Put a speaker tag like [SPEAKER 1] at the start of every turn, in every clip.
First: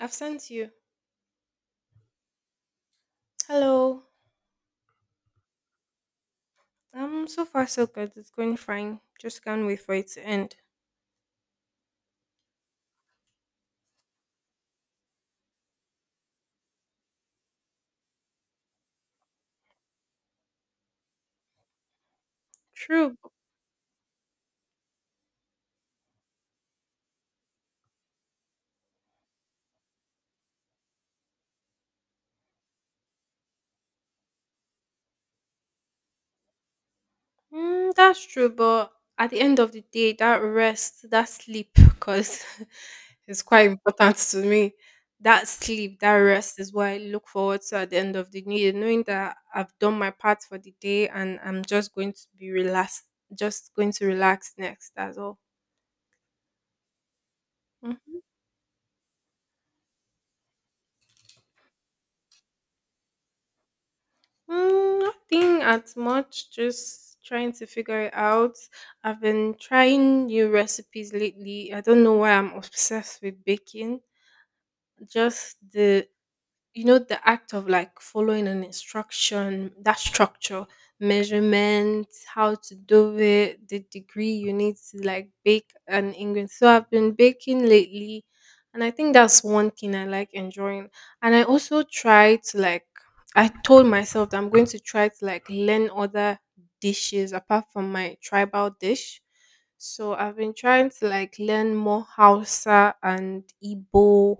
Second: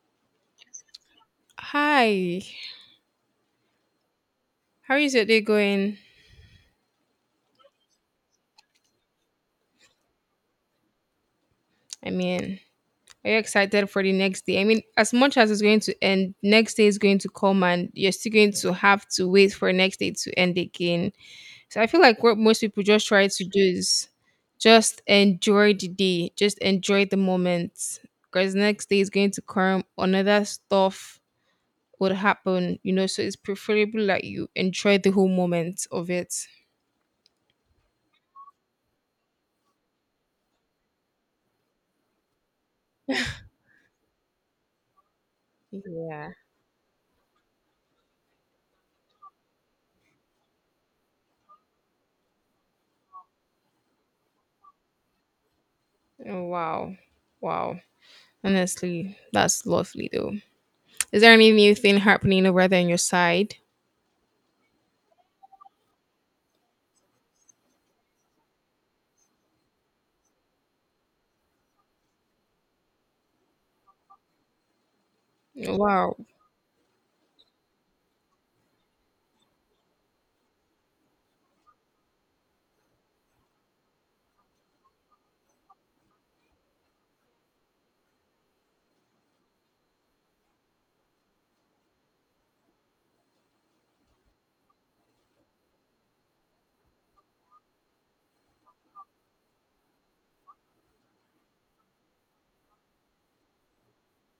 [SPEAKER 1] I've sent you.
[SPEAKER 2] Hi,
[SPEAKER 1] Hello.
[SPEAKER 2] how is your day going?
[SPEAKER 1] So far so good. It's going fine. Just can't wait for it to end.
[SPEAKER 2] I mean, are you excited for the next day? I mean, as much as it's going to end, next day is going to come and you're still going to have to wait for next day to end again. So I feel like what most people just
[SPEAKER 1] True.
[SPEAKER 2] try to do is just enjoy the day, just enjoy the moment because next day is going to come, another stuff would happen. So it's preferable that you enjoy the whole moment of it.
[SPEAKER 1] Mm, that's true, but at the end of the day, that rest, that sleep, because it's quite important to me. That sleep, that
[SPEAKER 2] Yeah.
[SPEAKER 1] rest is what I look forward to at the end of the day, knowing that I've done my part for the day and I'm just going to be relaxed, just going to relax next. That's all.
[SPEAKER 2] Oh, wow. Wow. Honestly, that's lovely though. Is there any new thing happening over there on your side?
[SPEAKER 1] Mm, nothing as much, just trying to figure it out. I've been trying new recipes lately. I don't know why I'm obsessed with baking. Just the
[SPEAKER 2] Wow.
[SPEAKER 1] you know the act of like following an instruction, that structure, measurement, how to do it, the degree you need to like bake an ingredient. So I've been baking lately, and I think that's one thing I like enjoying. And I also try to like, I told myself that I'm going to try to like learn other dishes apart from my tribal dish. So I've been trying to like learn more Hausa and Igbo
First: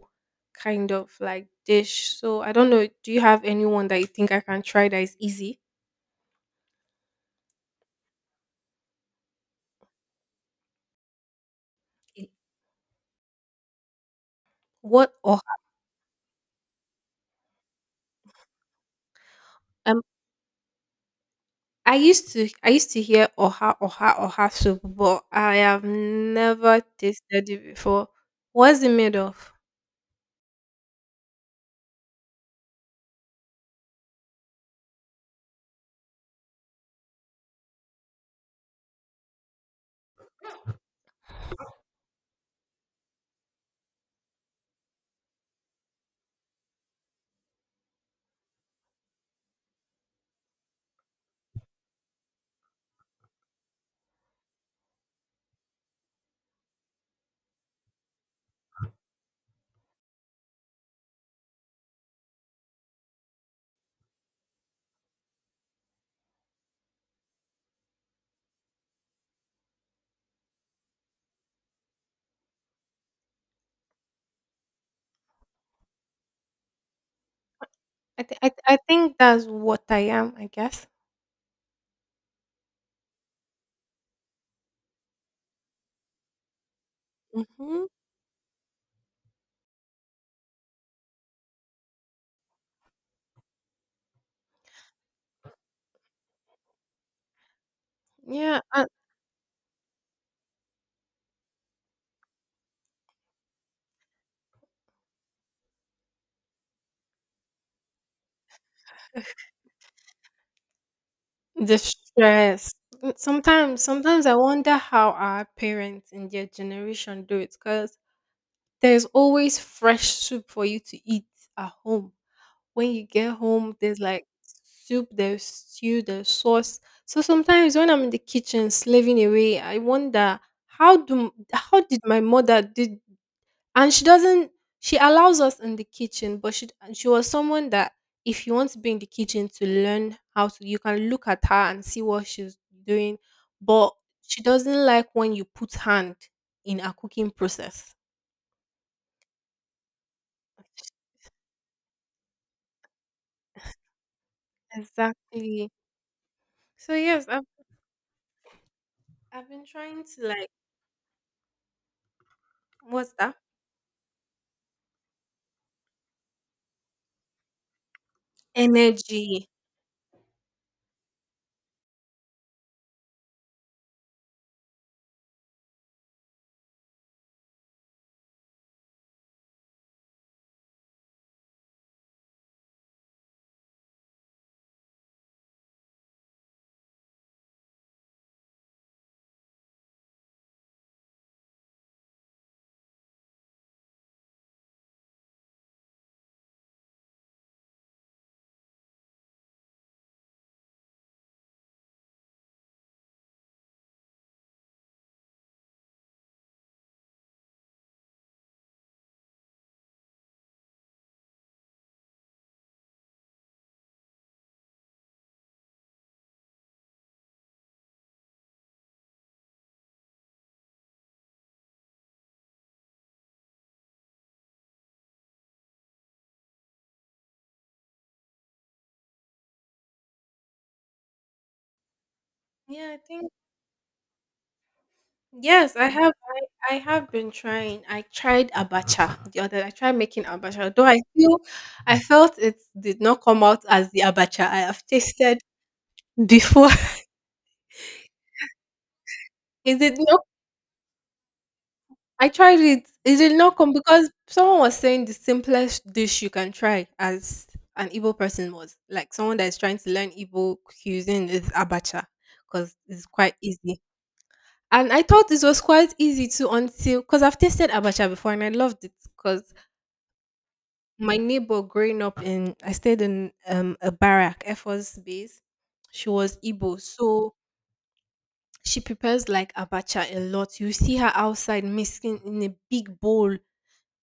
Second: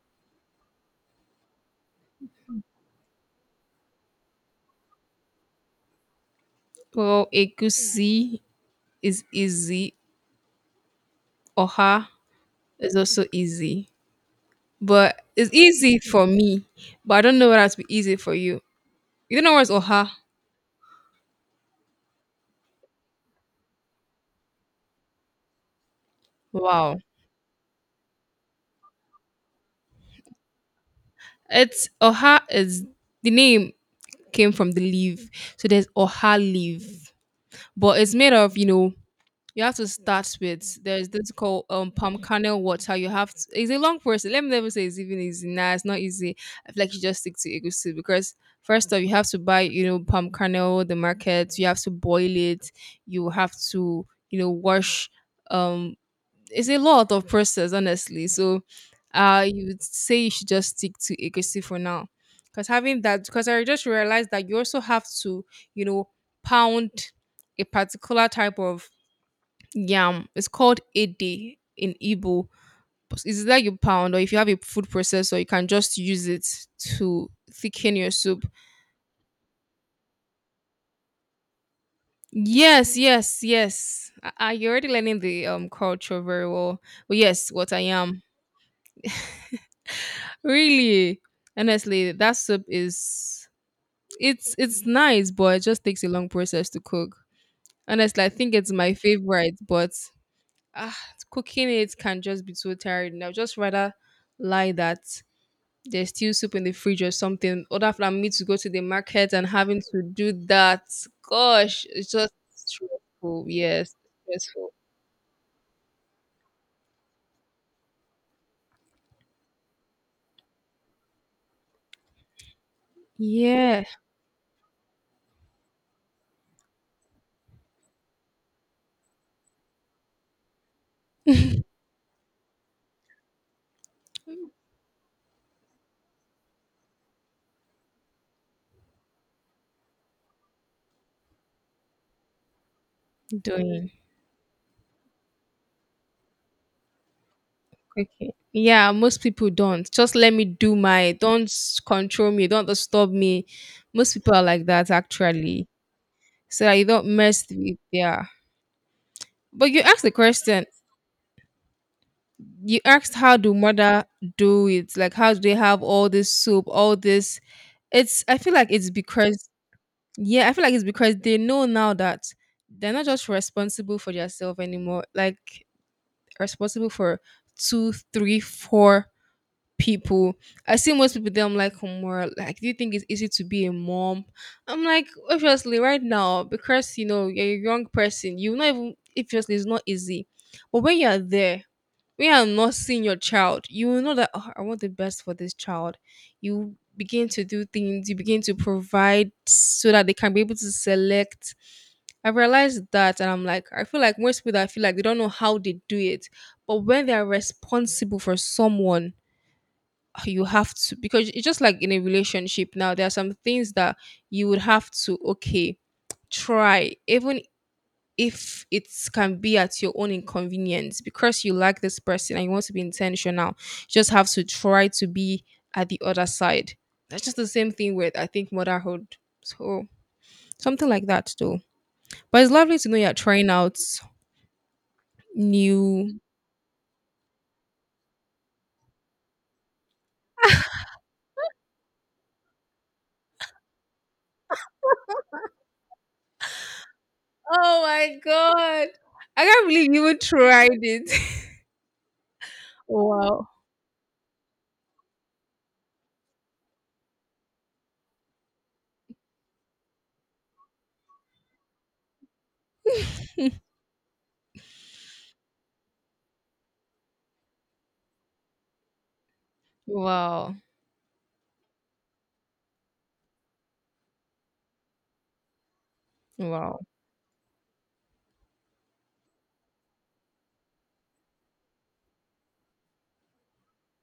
[SPEAKER 1] kind of like dish. So I don't know. Do you have anyone that you think I can try that is easy?
[SPEAKER 2] Well, egusi is easy. Oha is also easy.
[SPEAKER 1] What
[SPEAKER 2] But it's
[SPEAKER 1] oha?
[SPEAKER 2] easy for me. But I don't know what has to be easy for you. You don't know what's
[SPEAKER 1] Um,
[SPEAKER 2] oha?
[SPEAKER 1] I used to hear oha oha soup, but I have never
[SPEAKER 2] Wow.
[SPEAKER 1] tasted it before. What's it made of?
[SPEAKER 2] It's oha is the name came from the leaf. So there's oha leaf. But it's made of, you have to start with there's this called palm kernel water. You have to, it's a long process. Let me never say it's even easy. Nah, it's not easy. I feel like you just stick to egusi because first off, you have to buy palm kernel the market. You have to boil it. You have to wash. Um, it's a lot of process honestly. So, you would say you should just stick to egusi for now because having that because I just realized that you also have to you know pound a particular type of yam. It's called ede in Igbo. It's like you pound, or if you have a food processor, you can just use it to thicken your soup.
[SPEAKER 1] I think that's what I am. I guess.
[SPEAKER 2] Yes, yes, yes. Ah, ah, you're already learning the culture very well. But yes, what I
[SPEAKER 1] Mm-hmm.
[SPEAKER 2] am really, honestly, that soup is it's nice, but it just takes a long process to cook. Honestly, I think
[SPEAKER 1] Yeah.
[SPEAKER 2] it's
[SPEAKER 1] And
[SPEAKER 2] my favorite, but ah, cooking it can just be so tiring. I'd just rather lie that there's still soup in the fridge or something, other than me to go to the market and having to do that.
[SPEAKER 1] the
[SPEAKER 2] Gosh, it's just
[SPEAKER 1] stress. Mm,
[SPEAKER 2] stressful.
[SPEAKER 1] sometimes
[SPEAKER 2] Yes,
[SPEAKER 1] sometimes I
[SPEAKER 2] stressful.
[SPEAKER 1] wonder how our parents in their generation do it, because there's always fresh soup for you to eat at home. When you get home,
[SPEAKER 2] Yeah.
[SPEAKER 1] there's like soup, there's stew, there's sauce. So sometimes when I'm in the kitchen slaving away, I wonder, how do how did my mother did? And she doesn't, she allows us in the kitchen, but she, and she was someone that if you want to be in the kitchen to learn how to, you can look at her and see what she's doing, but
[SPEAKER 2] Doing
[SPEAKER 1] she doesn't like when you put hand in a cooking process.
[SPEAKER 2] cooking. Yeah, most people don't. Just let me do my don't control me, don't disturb me. Most people are like that actually.
[SPEAKER 1] Exactly.
[SPEAKER 2] So that you
[SPEAKER 1] So
[SPEAKER 2] don't
[SPEAKER 1] yes, I've
[SPEAKER 2] mess with yeah.
[SPEAKER 1] I've been
[SPEAKER 2] But you asked
[SPEAKER 1] trying
[SPEAKER 2] the
[SPEAKER 1] to like,
[SPEAKER 2] question. You
[SPEAKER 1] what's
[SPEAKER 2] asked
[SPEAKER 1] that?
[SPEAKER 2] how do mother do it? Like how do they have all this soup, all this it's I feel like it's
[SPEAKER 1] Energy.
[SPEAKER 2] because Yeah, I feel like it's because they know now that they're not just responsible for themselves anymore, like responsible for two, three, four people. I see most people there, I'm like, "Hmm, well, like, do you think it's easy to be a mom? I'm like, obviously, right now, because you're a young person, even obviously it's not easy. But when you're there, when you not seeing your child, you will know that "Oh, I want the best for this child. You begin to do things, you begin to provide so that they can be able to select. I realized that, and I'm like, I feel like most people that feel like they don't know how they do it, but when they are responsible for someone, you have to because it's just like in a relationship now. There are some things that you would have to okay try, even if it can be at your own inconvenience because you like this person and you want to be intentional you just have to try to be at the other side. That's just the same thing with I think motherhood. So something like that though. But it's lovely
[SPEAKER 1] Yeah,
[SPEAKER 2] to
[SPEAKER 1] I
[SPEAKER 2] know you're
[SPEAKER 1] think
[SPEAKER 2] trying out
[SPEAKER 1] yes,
[SPEAKER 2] new.
[SPEAKER 1] I have been trying. I tried abacha the other. I tried making abacha, though I feel, I felt it did not come out as the abacha I have tasted before.
[SPEAKER 2] Oh my god, I can't
[SPEAKER 1] It
[SPEAKER 2] believe
[SPEAKER 1] did
[SPEAKER 2] you even
[SPEAKER 1] not
[SPEAKER 2] tried it.
[SPEAKER 1] I tried it. It did
[SPEAKER 2] Wow.
[SPEAKER 1] not come, because someone was saying the simplest dish you can try as an Igbo person, was like someone that is trying to learn Igbo cuisine is abacha, because it's quite easy. And I thought this was quite easy too, until, because I've tasted abacha before and I loved it. Because
[SPEAKER 2] Wow,
[SPEAKER 1] my neighbor growing up in, I stayed in a barrack, Air Force base. She was Igbo,
[SPEAKER 2] wow,
[SPEAKER 1] so she prepares like abacha a lot. You see her outside mixing in a big bowl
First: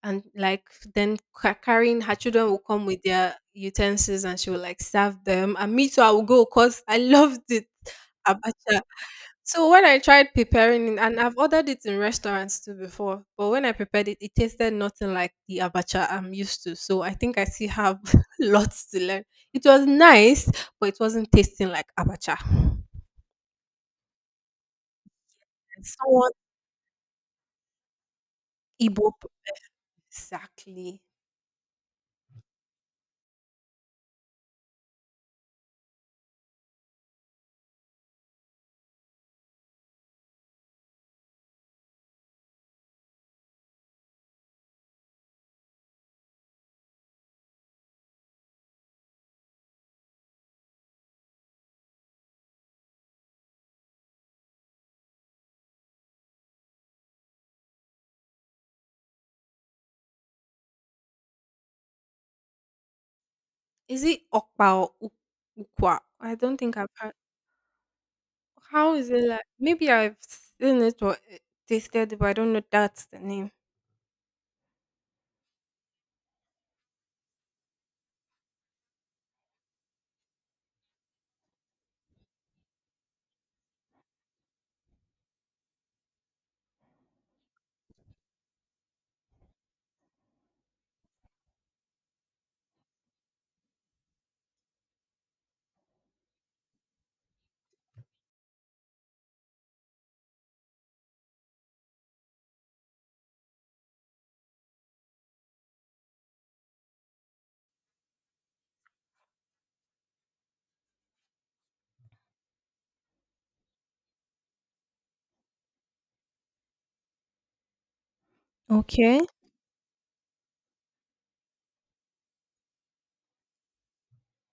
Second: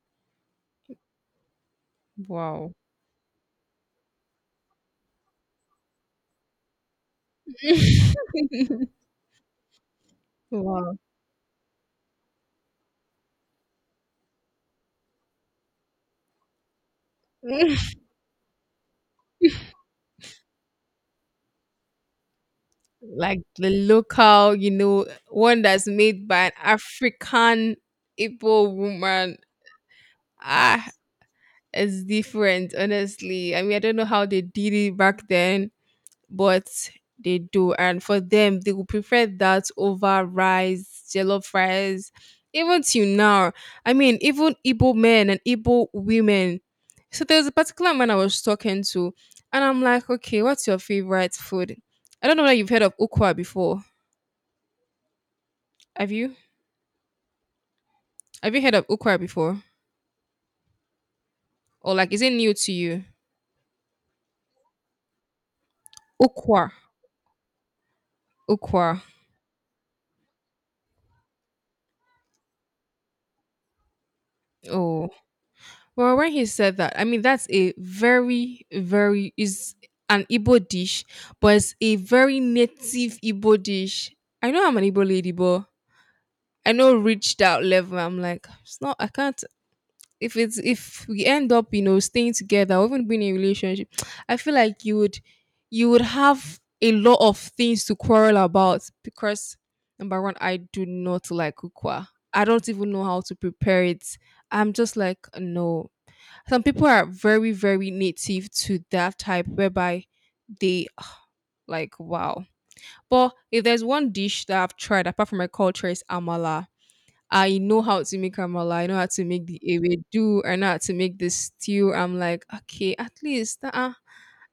[SPEAKER 1] and like, then carrying, her children will
[SPEAKER 2] wow.
[SPEAKER 1] come with their utensils and she will like serve them, and me too, I will go because I loved it, abacha. So when I tried preparing
[SPEAKER 2] Wow.
[SPEAKER 1] it, and I've ordered it in restaurants too before, but when I prepared it, it tasted nothing like the abacha I'm used to. So I think I still have lots to learn. It was nice, but it wasn't tasting like abacha.
[SPEAKER 2] Like the local, one
[SPEAKER 1] And
[SPEAKER 2] that's made
[SPEAKER 1] someone,
[SPEAKER 2] by an African Igbo
[SPEAKER 1] Igbo p-
[SPEAKER 2] woman. Ah,
[SPEAKER 1] exactly.
[SPEAKER 2] it's different, honestly. I mean, I don't know how they did it back then, but they do. And for them, they would prefer that over rice, jollof rice, even till now. I mean, even Igbo men and Igbo women. So there was a particular man I was talking to, and I'm like, okay, what's your favorite food? I don't know whether you've heard of ukwa before. Have you? Have you heard of Ukwa before? Or like, is it new to you?
[SPEAKER 1] Is it okpa or ukwa? I don't
[SPEAKER 2] Ukwa.
[SPEAKER 1] think I've heard. How
[SPEAKER 2] Ukwa.
[SPEAKER 1] is it like? Maybe I've seen it or tasted it, but I don't know that's the name.
[SPEAKER 2] Oh. Well, when he said that, I mean, that's a very, very, is an Igbo dish, but it's a very native Igbo dish. I know I'm an Igbo lady, but I know reached out level. I'm like, it's not, I can't if it's if we end up staying together or even being in a relationship, I feel like you would have a lot of things to quarrel about because number one I do not like kukwa. I don't even know how to prepare it. I'm just like no. Some people are very very native to that type whereby they like wow. But if there's one dish that I've tried apart from my culture is amala. I know how to make amala. I know how
[SPEAKER 1] Okay.
[SPEAKER 2] to make the ewedu. I know how to make the stew. I'm like, okay, at least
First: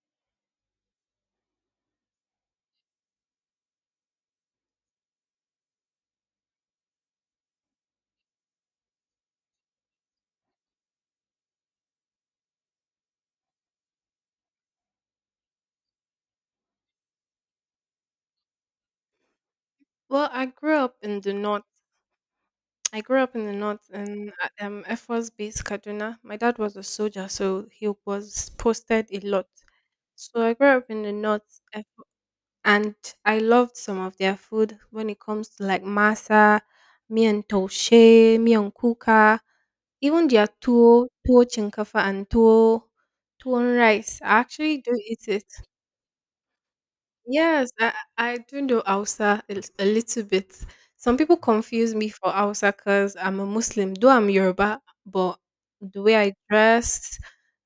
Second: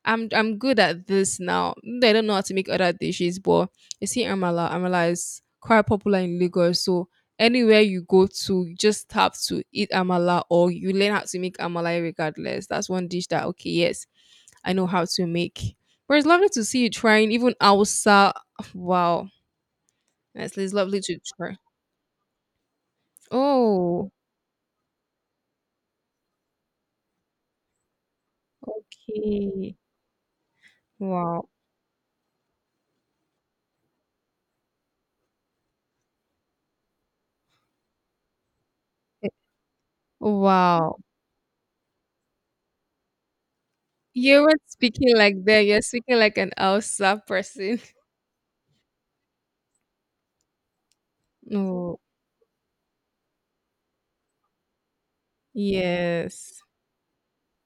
[SPEAKER 2] I'm good at this now. I don't know how to make other dishes, but you see, amala is quite popular in Lagos. So anywhere you go to, you just have to eat amala, or you learn how to make amala regardless. That's one dish that okay, yes, I know how to make. But it's lovely to see you trying, even outside. Wow,
[SPEAKER 1] Well, I
[SPEAKER 2] honestly, it's
[SPEAKER 1] grew up
[SPEAKER 2] lovely to
[SPEAKER 1] in the
[SPEAKER 2] try.
[SPEAKER 1] north. I grew up in the north
[SPEAKER 2] Oh.
[SPEAKER 1] in Air Force Base, Kaduna. My dad was a soldier, so he was posted a lot.
[SPEAKER 2] Okay.
[SPEAKER 1] So I grew up in the
[SPEAKER 2] Wow.
[SPEAKER 1] north, and I loved some of their food when it comes to like masa, miyan taushe, miyan
[SPEAKER 2] Eh,
[SPEAKER 1] kuka, even their
[SPEAKER 2] wow.
[SPEAKER 1] tuwo, tuwo chinkafa and tuwo, tuwo rice. I
[SPEAKER 2] You were
[SPEAKER 1] actually do
[SPEAKER 2] speaking
[SPEAKER 1] eat
[SPEAKER 2] like
[SPEAKER 1] it.
[SPEAKER 2] that. You're speaking like an Elsa
[SPEAKER 1] Yes,
[SPEAKER 2] person.
[SPEAKER 1] I, I do know Hausa a, a little bit. Some people confuse
[SPEAKER 2] Oh,
[SPEAKER 1] me for Hausa because I'm a Muslim, though I'm Yoruba, but the way I
[SPEAKER 2] yes.
[SPEAKER 1] dress,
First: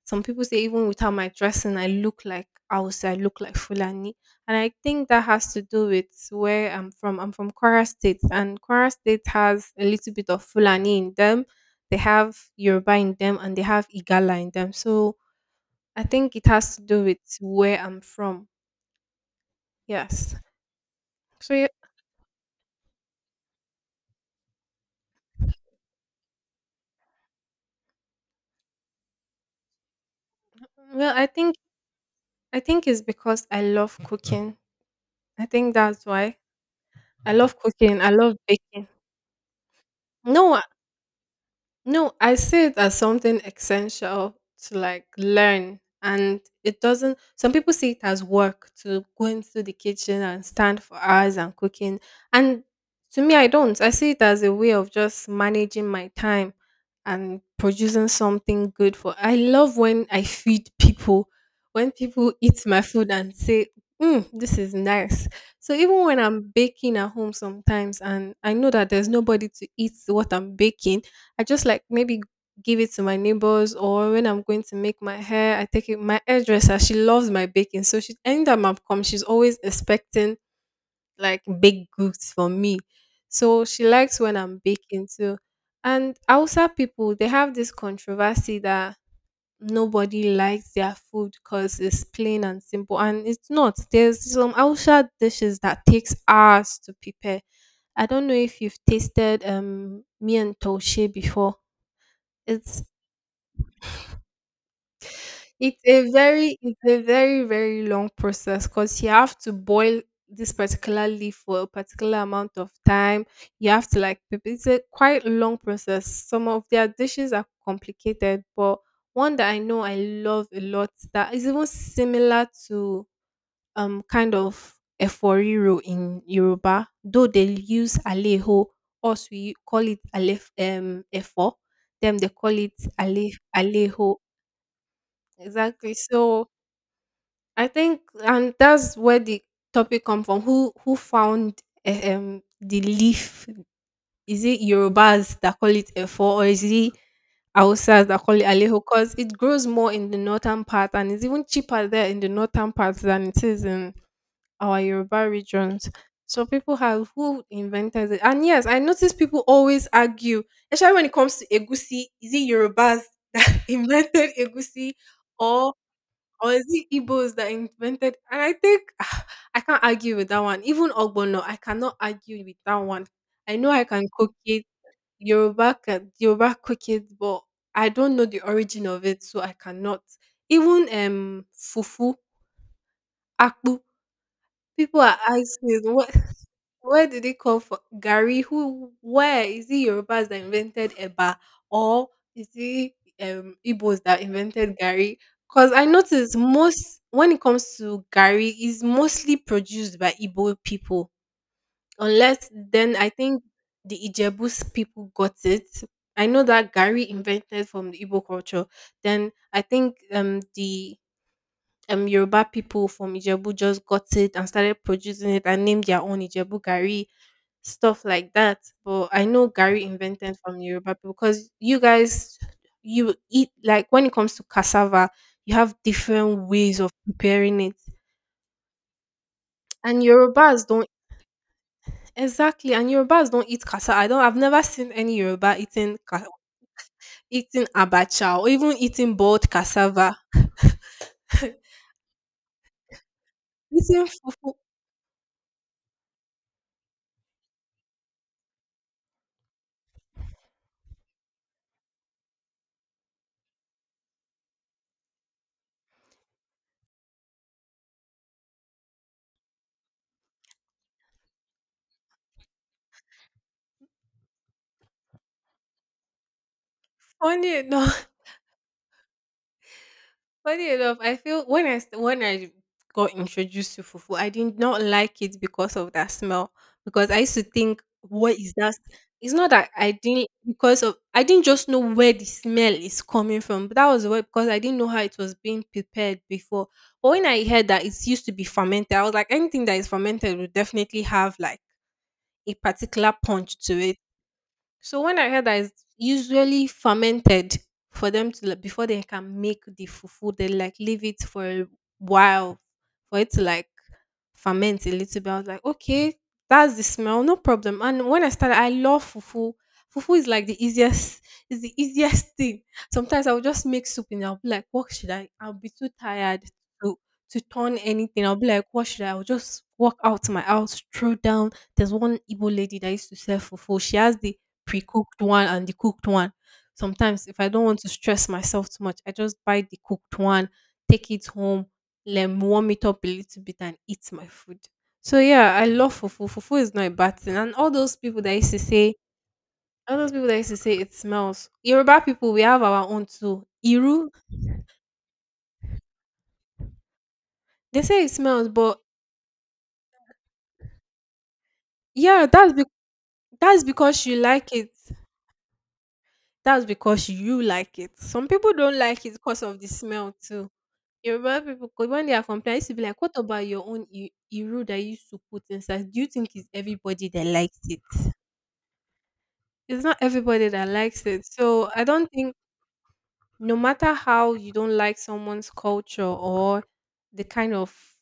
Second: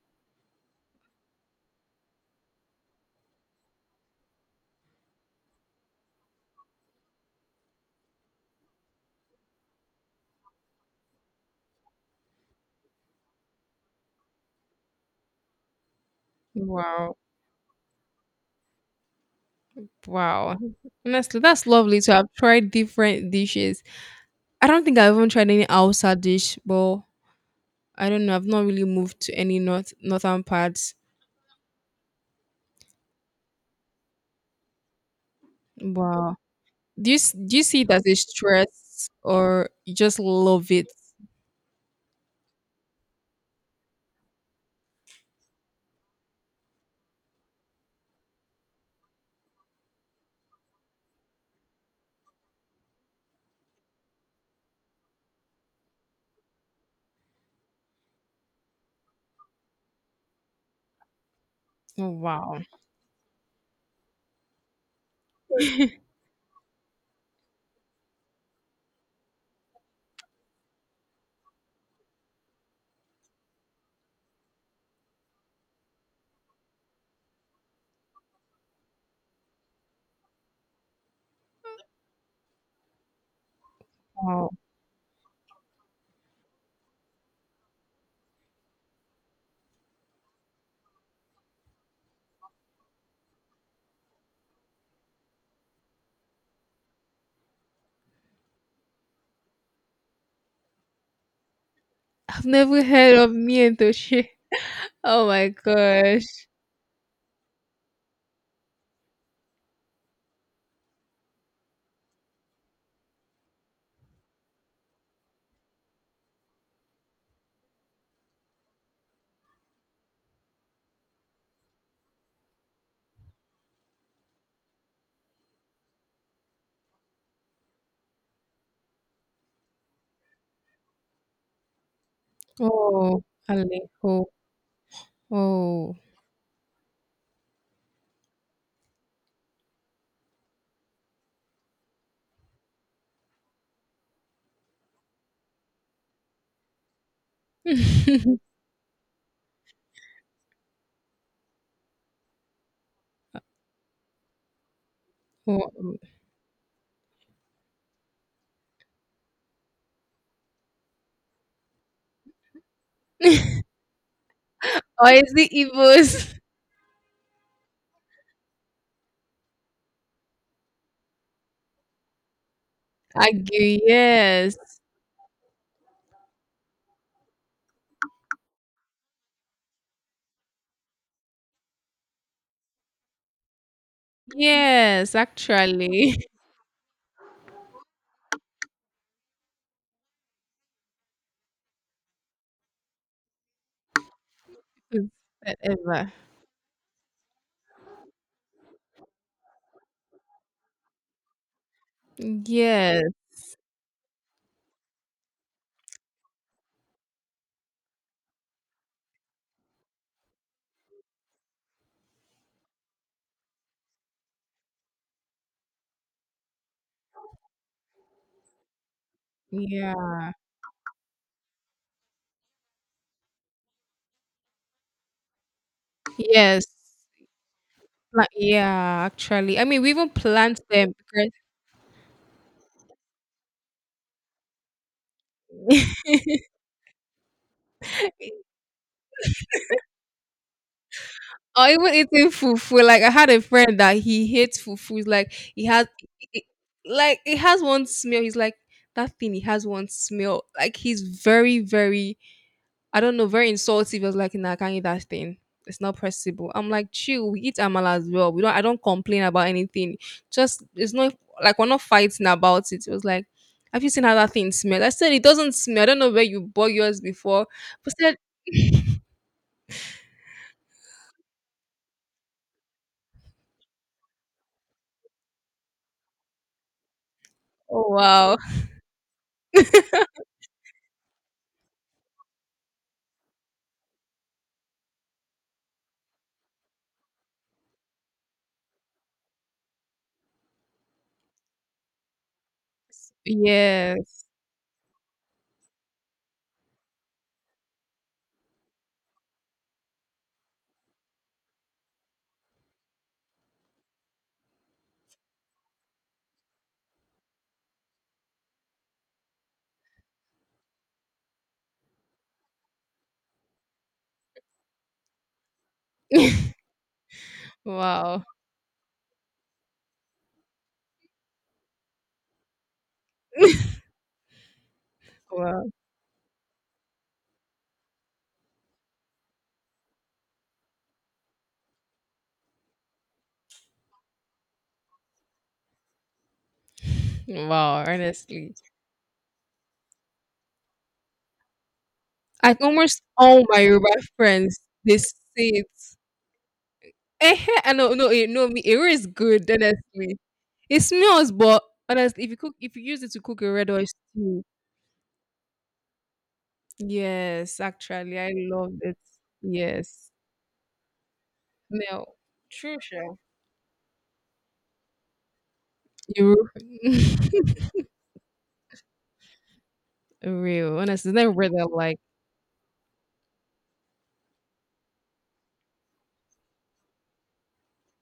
[SPEAKER 1] some people say even without my dressing, I look like Hausa, I look like Fulani. And I think that has to do with where I'm from. I'm from Kwara State, and Kwara State has a little bit of Fulani in them. They have Yoruba in them, and they have Igala in them. So I think it has to do
[SPEAKER 2] Wow.
[SPEAKER 1] with where I'm from. Yes.
[SPEAKER 2] Wow. Honestly,
[SPEAKER 1] So
[SPEAKER 2] that's
[SPEAKER 1] yeah,
[SPEAKER 2] lovely. So I have tried different dishes. I don't think I've even tried any outside dish, but I don't know. I've not really moved to any northern parts.
[SPEAKER 1] well, I think it's because I love cooking. I think that's
[SPEAKER 2] Wow.
[SPEAKER 1] why. I
[SPEAKER 2] Do
[SPEAKER 1] love
[SPEAKER 2] you see it
[SPEAKER 1] cooking.
[SPEAKER 2] as
[SPEAKER 1] I
[SPEAKER 2] a
[SPEAKER 1] love baking.
[SPEAKER 2] stress or you just
[SPEAKER 1] No,
[SPEAKER 2] love it?
[SPEAKER 1] No, I see it as something essential to like learn. And it doesn't, some people see it as work to go into the kitchen and stand for hours and cooking. And to me, I don't. I see it as a way of just managing my time and producing something good for. I love when I feed people, when
[SPEAKER 2] Oh,
[SPEAKER 1] people
[SPEAKER 2] wow.
[SPEAKER 1] eat my food and say, mm, this is nice. So even when I'm baking at home sometimes and I know that there's nobody to eat what I'm baking, I just like maybe give it to my neighbors, or when I'm going to make my hair, I take it my hairdresser, she loves my baking. So she, anytime I've come, she's always expecting like baked goods from me. So she likes when
[SPEAKER 2] Wow.
[SPEAKER 1] I'm baking too. And Hausa people, they have this controversy that nobody likes their food because it's plain and simple. And it's not. There's some Hausa dishes that takes hours to prepare. I don't know if you've tasted mian taushe before.
[SPEAKER 2] I've never
[SPEAKER 1] It's
[SPEAKER 2] heard of mientoche. Oh my
[SPEAKER 1] it's a
[SPEAKER 2] gosh.
[SPEAKER 1] very, it's a very, very long process because you have to boil this particular leaf for a particular amount of time. You have to, like, prep, it's a quite long process. Some of their dishes are complicated, but one that I know I love a lot that is even similar to, kind of eforiru in Yoruba, though they use aleho, us we call it alef efo, them they call it
[SPEAKER 2] Oh,
[SPEAKER 1] ale aleho.
[SPEAKER 2] Alejo.
[SPEAKER 1] Exactly.
[SPEAKER 2] Oh.
[SPEAKER 1] So I think, and that's where the topic come from. Who found eh, the leaf? Is it Yorubas that call it efo, or is it Hausas that call it aleho? Because it grows more in the northern part, and it's even cheaper there in the northern part than it is in our Yoruba regions.
[SPEAKER 2] Oh.
[SPEAKER 1] So people have, who invented it? And yes, I notice people always argue, especially when it comes to egusi. Is it Yorubas that invented egusi,
[SPEAKER 2] Or is it Igbo's
[SPEAKER 1] or is it Igbos that invented? And I think I can't argue with that one. Even Ogbono, I cannot argue with that one. I know
[SPEAKER 2] ague?
[SPEAKER 1] I can cook
[SPEAKER 2] Yes.
[SPEAKER 1] it, Yoruba can Yoruba cook it, but I don't know the origin of it, so I cannot. Even fufu, akpu. People
[SPEAKER 2] Yes,
[SPEAKER 1] are asking what,
[SPEAKER 2] actually.
[SPEAKER 1] where did it come from? Gary, who, where, is it Yorubas that invented Eba, or is it Igbos that invented Gary? Because I
[SPEAKER 2] Whatever.
[SPEAKER 1] notice most when it comes to Gary is mostly produced by Igbo people. Unless then I
[SPEAKER 2] Yes.
[SPEAKER 1] think the Ijebu's people got it. I know that Gary invented from the Igbo culture. Then I think the Yoruba people from Ijebu just got it and started producing it and named their own Ijebu Gari, stuff like that. But I know Gari
[SPEAKER 2] Yeah.
[SPEAKER 1] invented from Yoruba people because you guys, you eat like when it comes to cassava, you have different
[SPEAKER 2] Yes.
[SPEAKER 1] ways of preparing it.
[SPEAKER 2] Like, yeah, actually. I mean, we
[SPEAKER 1] And
[SPEAKER 2] even plant
[SPEAKER 1] Yorubas don't,
[SPEAKER 2] them
[SPEAKER 1] exactly, and Yorubas don't eat cassava. I've never seen any Yoruba eating
[SPEAKER 2] because.
[SPEAKER 1] eating abacha or even eating boiled cassava.
[SPEAKER 2] Or even eating fufu. Like I had a friend that
[SPEAKER 1] eating
[SPEAKER 2] he
[SPEAKER 1] fufu.
[SPEAKER 2] hates fufu. He's like he has it, like it has one smell. He's like that thing. He has one smell. Like he's very very I don't know, very insultive. It was like, nah, I can't eat that thing. It's not possible. I'm like, chill, we eat amala as well. We don't I don't complain about anything. Just it's not like we're not fighting about it. It was like, have you seen how that thing smells? I said it doesn't smell. I don't know where you bought yours before.
[SPEAKER 1] Funny
[SPEAKER 2] But
[SPEAKER 1] enough.
[SPEAKER 2] said.
[SPEAKER 1] Funny enough, I feel when when I got introduced to fufu, I did not like it because of that smell. Because I used to think,
[SPEAKER 2] Oh,
[SPEAKER 1] what
[SPEAKER 2] wow.
[SPEAKER 1] is that? It's not that I didn't, because of, I didn't just know where the smell is coming from. But that was why, because I didn't know how it was being prepared before. But when I heard that it used to be fermented, I was like, anything that is fermented will definitely have like a particular punch to it.
[SPEAKER 2] Yes.
[SPEAKER 1] So when I heard that it's usually fermented for them to like, before they can make the fufu, they like leave it for a while for it to like ferment a little bit. I was like, okay, that's the smell, no problem. And when I started, I love fufu. Fufu is like the easiest, is the easiest thing. Sometimes I'll just make soup and I'll be like, what should I? I'll be too tired to to turn anything.
[SPEAKER 2] Wow.
[SPEAKER 1] I'll be like, what should I? I'll just walk out to my house, throw down. There's one Igbo lady that used to sell fufu. She has the pre-cooked one
[SPEAKER 2] Wow.
[SPEAKER 1] and the cooked one. Sometimes if I don't want to stress myself too much, I just buy the cooked one, take it home, let me warm it up a little bit and eat my food. So yeah, I love fufu. Fufu is not a bad thing. And all
[SPEAKER 2] Wow.
[SPEAKER 1] those people that used
[SPEAKER 2] Honestly.
[SPEAKER 1] to say, All those people that used to say it smells. Yoruba people, we
[SPEAKER 2] I
[SPEAKER 1] have our
[SPEAKER 2] almost
[SPEAKER 1] own
[SPEAKER 2] all
[SPEAKER 1] too.
[SPEAKER 2] my Yoruba
[SPEAKER 1] Iru,
[SPEAKER 2] friends they say it. Eh, I
[SPEAKER 1] they
[SPEAKER 2] know,
[SPEAKER 1] say
[SPEAKER 2] no,
[SPEAKER 1] it smells,
[SPEAKER 2] no, me
[SPEAKER 1] but
[SPEAKER 2] Ero is good, honestly. It smells, but honestly,
[SPEAKER 1] yeah,
[SPEAKER 2] if you cook, if you use it to cook a
[SPEAKER 1] that's
[SPEAKER 2] red oil
[SPEAKER 1] because you
[SPEAKER 2] stew,
[SPEAKER 1] like it. That's because you
[SPEAKER 2] yes,
[SPEAKER 1] like it.
[SPEAKER 2] actually,
[SPEAKER 1] Some
[SPEAKER 2] I
[SPEAKER 1] people
[SPEAKER 2] love
[SPEAKER 1] don't
[SPEAKER 2] it.
[SPEAKER 1] like it because of the
[SPEAKER 2] Yes,
[SPEAKER 1] smell too. Yoruba people, 'cause
[SPEAKER 2] no.
[SPEAKER 1] when they are complaining, I used to
[SPEAKER 2] True,
[SPEAKER 1] be like, "What
[SPEAKER 2] sure.
[SPEAKER 1] about your own iru that you used to put inside? Do you think
[SPEAKER 2] You
[SPEAKER 1] it's everybody that likes it? It's not everybody that
[SPEAKER 2] real,
[SPEAKER 1] likes
[SPEAKER 2] honestly,
[SPEAKER 1] it.
[SPEAKER 2] never read
[SPEAKER 1] So
[SPEAKER 2] that
[SPEAKER 1] I
[SPEAKER 2] like.
[SPEAKER 1] don't think, no matter how you don't like someone's culture or the kind of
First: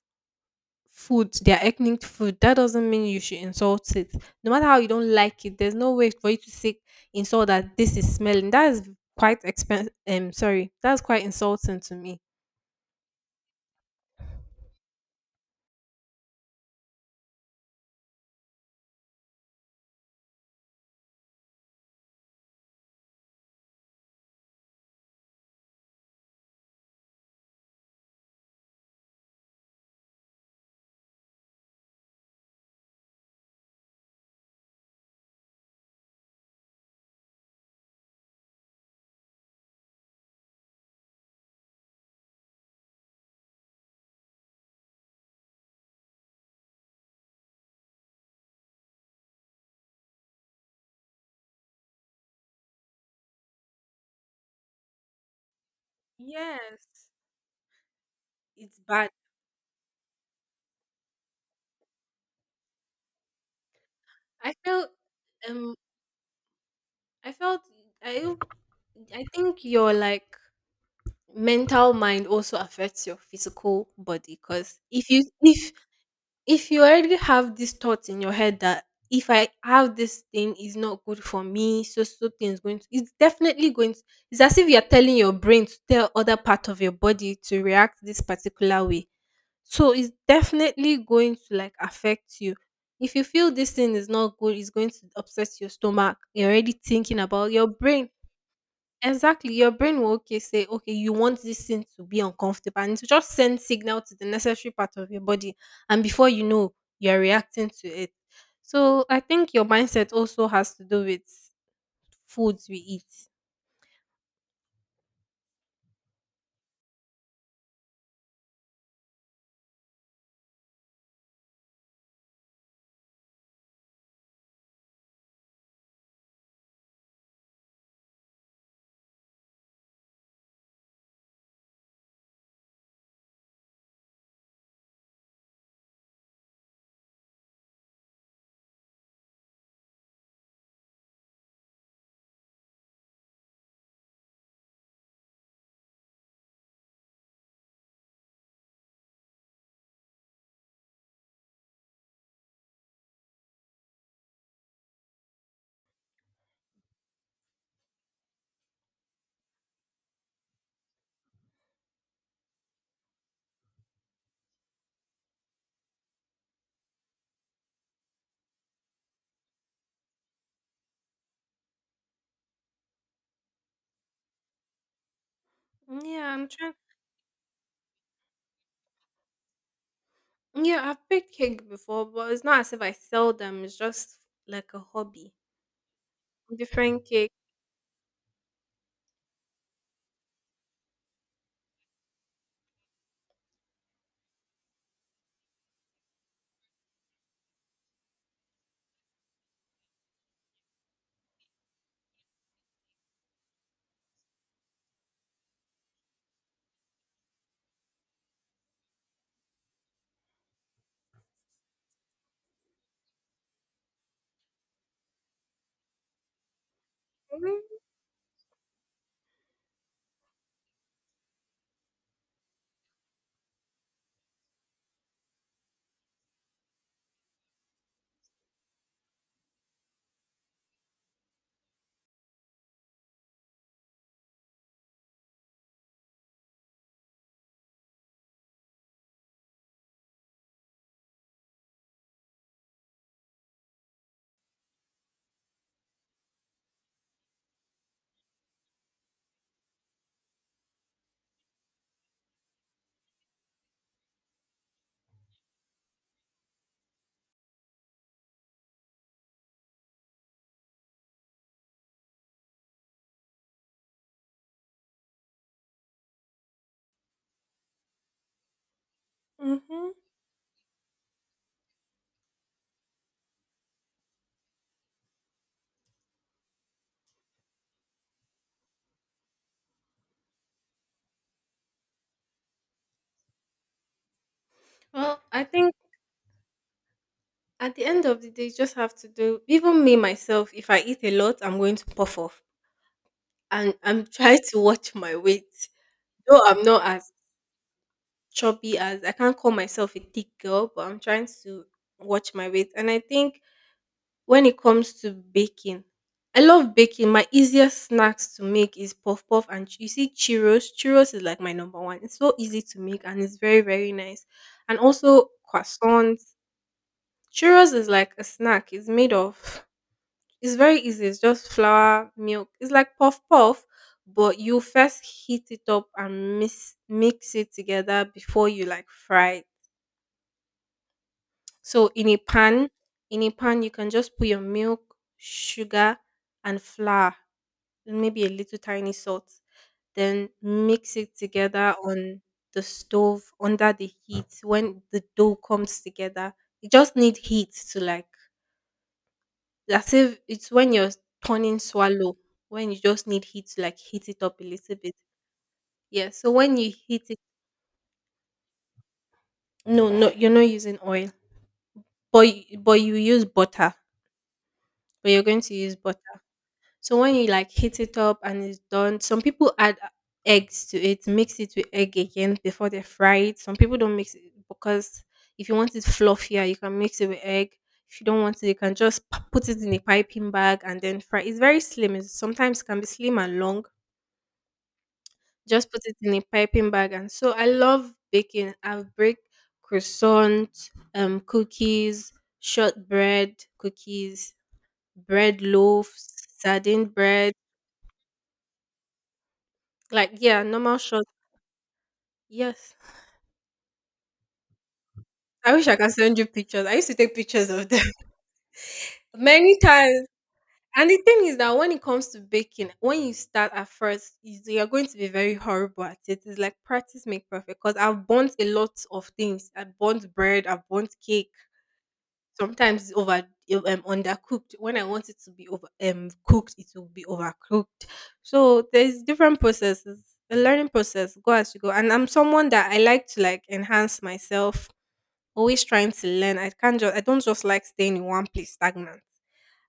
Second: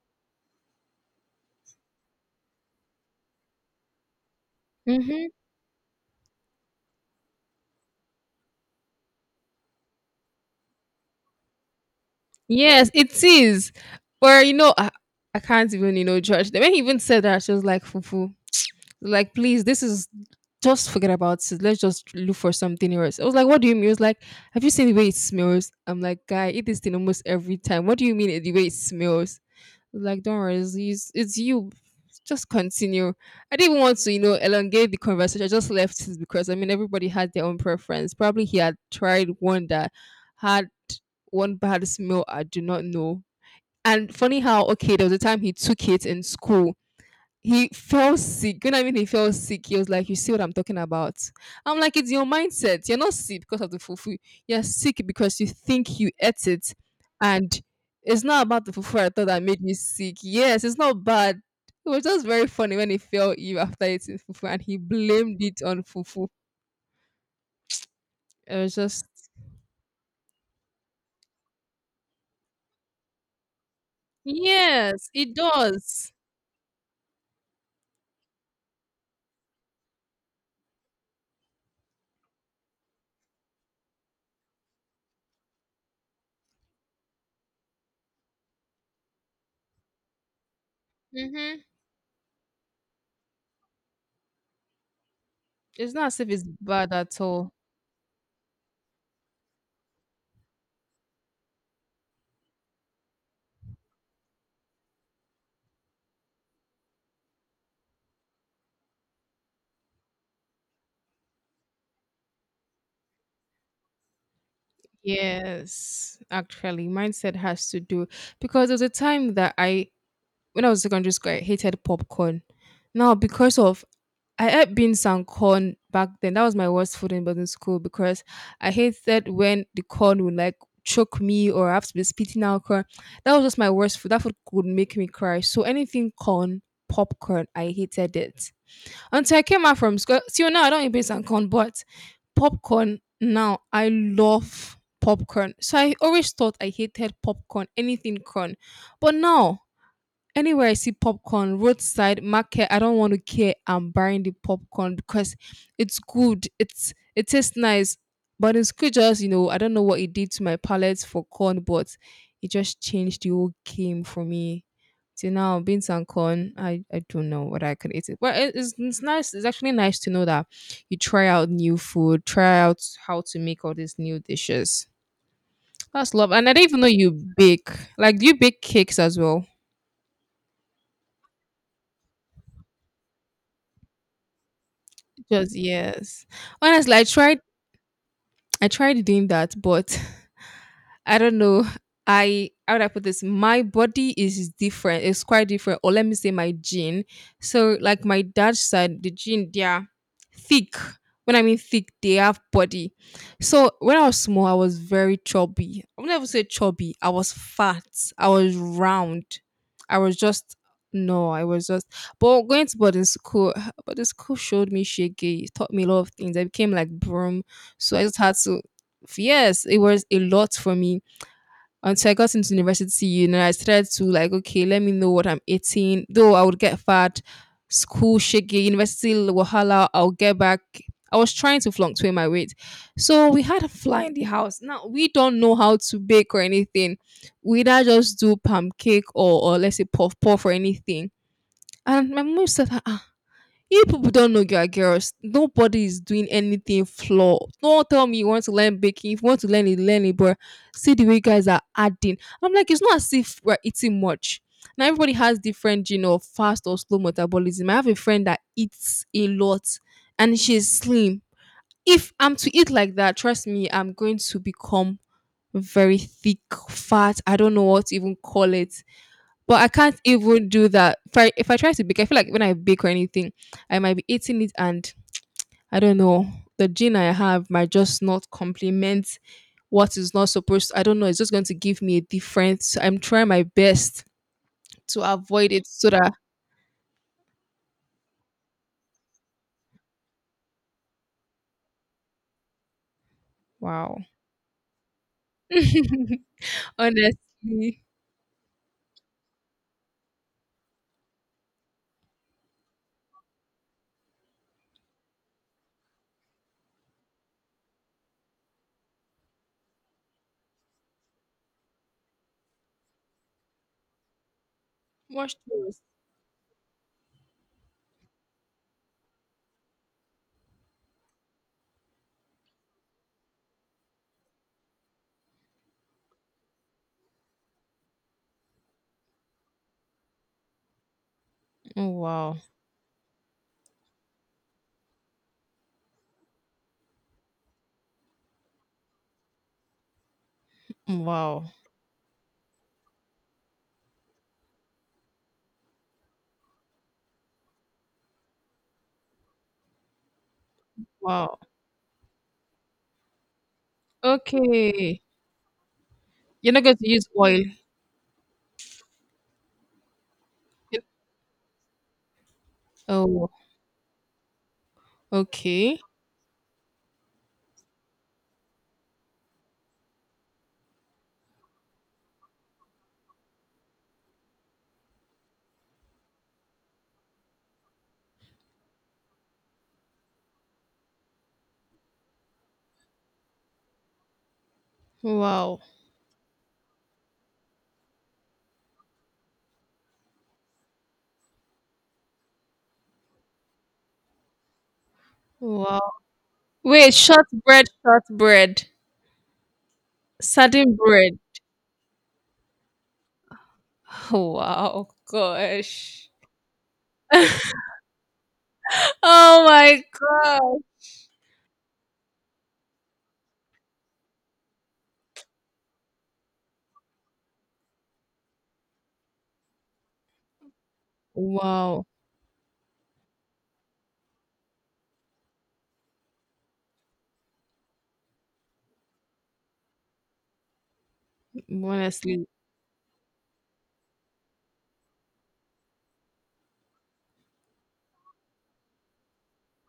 [SPEAKER 1] food, their ethnic food, that doesn't mean you should insult it. No matter how you don't
[SPEAKER 2] Hmm.
[SPEAKER 1] like it, there's no way for you to say insult that this is smelling. That is quite expensive. Sorry, that's quite insulting to me.
[SPEAKER 2] Yes, it is. Or you know, I can't even judge them. When he even said that, she was like fufu. Like, please, this is just forget about it. Let's just look for something else. I was like, what do you mean? He was like, have you seen the way it smells? I'm like, guy, eat this thing almost every time. What do you mean the way it smells? He was like, don't worry, it's you. Just continue. I didn't want to, elongate the conversation. I just left it because I mean everybody had their own preference. Probably he had tried one that had one bad smell I do not know. And funny how okay, there was a time he took it in school he fell sick. When I mean he fell sick, he was like, you see what I'm talking about? I'm like, it's your mindset. You're not sick because of the fufu. You're sick because you think you ate it.
[SPEAKER 1] Yes,
[SPEAKER 2] And it's not about the
[SPEAKER 1] it's
[SPEAKER 2] fufu I
[SPEAKER 1] bad.
[SPEAKER 2] thought that made me sick. Yes, it's not bad. It was just very funny when he fell ill after eating fufu
[SPEAKER 1] I
[SPEAKER 2] and he
[SPEAKER 1] feel
[SPEAKER 2] blamed it
[SPEAKER 1] um
[SPEAKER 2] on fufu.
[SPEAKER 1] I felt I
[SPEAKER 2] It was just,
[SPEAKER 1] I think your like mental mind also affects your physical body because
[SPEAKER 2] yes,
[SPEAKER 1] if you
[SPEAKER 2] it
[SPEAKER 1] if
[SPEAKER 2] does.
[SPEAKER 1] if you already have these thoughts in your head that if I have this thing is not good for me, so thing is going to it's definitely going to it's as if you're telling your brain to tell other part of your body to react this particular way. So it's definitely going to
[SPEAKER 2] Mm-hmm.
[SPEAKER 1] like affect you if you feel this thing is not good, it's going to upset your
[SPEAKER 2] It's not
[SPEAKER 1] stomach.
[SPEAKER 2] as if it's
[SPEAKER 1] You're already
[SPEAKER 2] bad
[SPEAKER 1] thinking
[SPEAKER 2] at
[SPEAKER 1] about
[SPEAKER 2] all.
[SPEAKER 1] your brain. Exactly. Your brain will okay say, okay, you want this thing to be uncomfortable, and it will just send signal to the necessary part of your body, and before you know, you're reacting to it. So I think your mindset also has to do with foods we eat.
[SPEAKER 2] Yes, actually, mindset has to do because there was a time that I when I was in secondary school, I hated popcorn. Now, because of I ate beans and corn back then. That was my worst food in boarding school because I hated when the corn would like choke me or I have to be spitting out corn. That was just my worst food. That food would make me cry. So anything corn, popcorn, I hated it. Until I came out from school. See, now I don't eat beans and corn, but popcorn now, I love popcorn. So I always thought I hated popcorn, anything corn. But now anywhere I see popcorn, roadside, market, I don't want to care. I'm buying the popcorn because it's good. It tastes nice. But in school just, I don't know what it did to my palate for corn, but it just changed the whole game for me. Till now, beans and corn, I don't know what I could eat it. Well, it's nice. It's actually nice to know that you try out new food, try out how to make all these new dishes. That's
[SPEAKER 1] Yeah,
[SPEAKER 2] love.
[SPEAKER 1] I'm
[SPEAKER 2] And I didn't
[SPEAKER 1] trying.
[SPEAKER 2] even know you bake. Like, do you bake cakes as well?
[SPEAKER 1] Yeah, I've baked cake before, but it's not as if I sell them. It's just like a hobby.
[SPEAKER 2] Just yes. Honestly,
[SPEAKER 1] Different cake.
[SPEAKER 2] I tried doing that, but I don't know. I How would I put this? My body is different. It's quite different. Or let me say my gene. So like my dad's side, the gene, they are thick. When I mean thick, they have body. So when I was small, I was very chubby. I would never say chubby. I was fat. I was round. I was just no, I was just but going to boarding school, boarding school showed me shaky, it taught me a lot of things. I became like broom. So I just had to yes, it was a lot for me until I got into university, and I started to like, okay, let me know what I'm eating. Though I would get fat, school shaky, university wahala, I'll get back. I was trying to fluctuate my weight. So we had a fly in the house. Now we don't know how to bake or anything. We either just do palm cake or let's say puff puff or anything. And my mom said, you people don't know you are girls. Nobody is doing anything flaw. Don't tell me you want to learn baking. If you want to learn it, learn it. But see the way guys are adding. I'm like, it's not as if we're eating much. Now everybody has different, fast or slow metabolism. I have a friend that eats a lot, and she's slim. If I'm to eat like that, trust me, I'm going to become very thick, fat. I don't know what to even call it. But I
[SPEAKER 1] Mm-hmm.
[SPEAKER 2] can't even do that. If I try to bake, I feel like when I bake or anything, I might be eating it and I don't know. The gene I have might just not complement what is not supposed to. I don't know. It's just going to give me a difference. I'm trying my best to
[SPEAKER 1] Well, I
[SPEAKER 2] avoid it
[SPEAKER 1] think
[SPEAKER 2] so that
[SPEAKER 1] at the end of the day, you just have to do. Even me myself, if I eat a lot, I'm going to puff off, and
[SPEAKER 2] wow.
[SPEAKER 1] I'm trying to watch my weight. Though I'm not as
[SPEAKER 2] Honestly.
[SPEAKER 1] chubby as I can't call myself a thick girl, but I'm trying to watch my weight. And I think when it comes to baking, I love baking. My easiest snacks to make is puff puff and you see churros. Churros is like my number one. It's so easy to make and it's very very nice. And also
[SPEAKER 2] Mushrooms.
[SPEAKER 1] croissants. Churros is like a snack. It's made of It's very easy. It's just flour, milk. It's like puff puff, but you first heat it up and mix it together before you like fry it.
[SPEAKER 2] Oh,
[SPEAKER 1] So in a
[SPEAKER 2] wow.
[SPEAKER 1] pan, in a pan you can just put your milk, sugar, and flour, and maybe a little tiny salt. Then mix it
[SPEAKER 2] Wow.
[SPEAKER 1] together on the stove under the heat when the dough comes together. You just need heat to like As if it's when you're
[SPEAKER 2] Wow.
[SPEAKER 1] turning swallow, when you just need heat to like heat it up a little bit.
[SPEAKER 2] Okay.
[SPEAKER 1] Yeah. So
[SPEAKER 2] You're
[SPEAKER 1] when
[SPEAKER 2] not
[SPEAKER 1] you
[SPEAKER 2] going to
[SPEAKER 1] heat
[SPEAKER 2] use
[SPEAKER 1] it,
[SPEAKER 2] oil.
[SPEAKER 1] no, no, you're not using oil, but
[SPEAKER 2] Oh,
[SPEAKER 1] but you're going to use
[SPEAKER 2] okay.
[SPEAKER 1] butter. So when you like heat it up and it's done, some people add eggs to it, mix it with egg again before they fry it. Some people don't mix it because if you want it fluffier, you can mix it with egg. If you don't want it, you can just put it in a piping bag and then fry. It's very slim. It's sometimes can be slim and long.
[SPEAKER 2] Wow.
[SPEAKER 1] Just put it in a piping bag, and so I love baking. I've baked croissant, cookies, shortbread cookies, bread
[SPEAKER 2] Wow.
[SPEAKER 1] loaves, sardine
[SPEAKER 2] Wait,
[SPEAKER 1] bread.
[SPEAKER 2] shortbread, shortbread,
[SPEAKER 1] Like yeah,
[SPEAKER 2] sardine
[SPEAKER 1] normal short.
[SPEAKER 2] bread.
[SPEAKER 1] Yes.
[SPEAKER 2] Oh, wow,
[SPEAKER 1] I wish I could
[SPEAKER 2] gosh.
[SPEAKER 1] send you pictures. I used to take pictures of them
[SPEAKER 2] Oh
[SPEAKER 1] many
[SPEAKER 2] my
[SPEAKER 1] times.
[SPEAKER 2] gosh.
[SPEAKER 1] And the thing is that when it comes to baking, when you start at first, you're going to be very horrible at it. It's like practice make perfect. Because I've burnt a lot of things. I burnt bread, I've burnt cake.
[SPEAKER 2] Wow.
[SPEAKER 1] Sometimes it's over undercooked. When I want it to be over cooked, it will be overcooked. So there's different processes. The learning process go as you go. And I'm
[SPEAKER 2] Honestly,
[SPEAKER 1] someone that I like to like enhance myself. Always trying to learn. I don't just like staying in one place stagnant.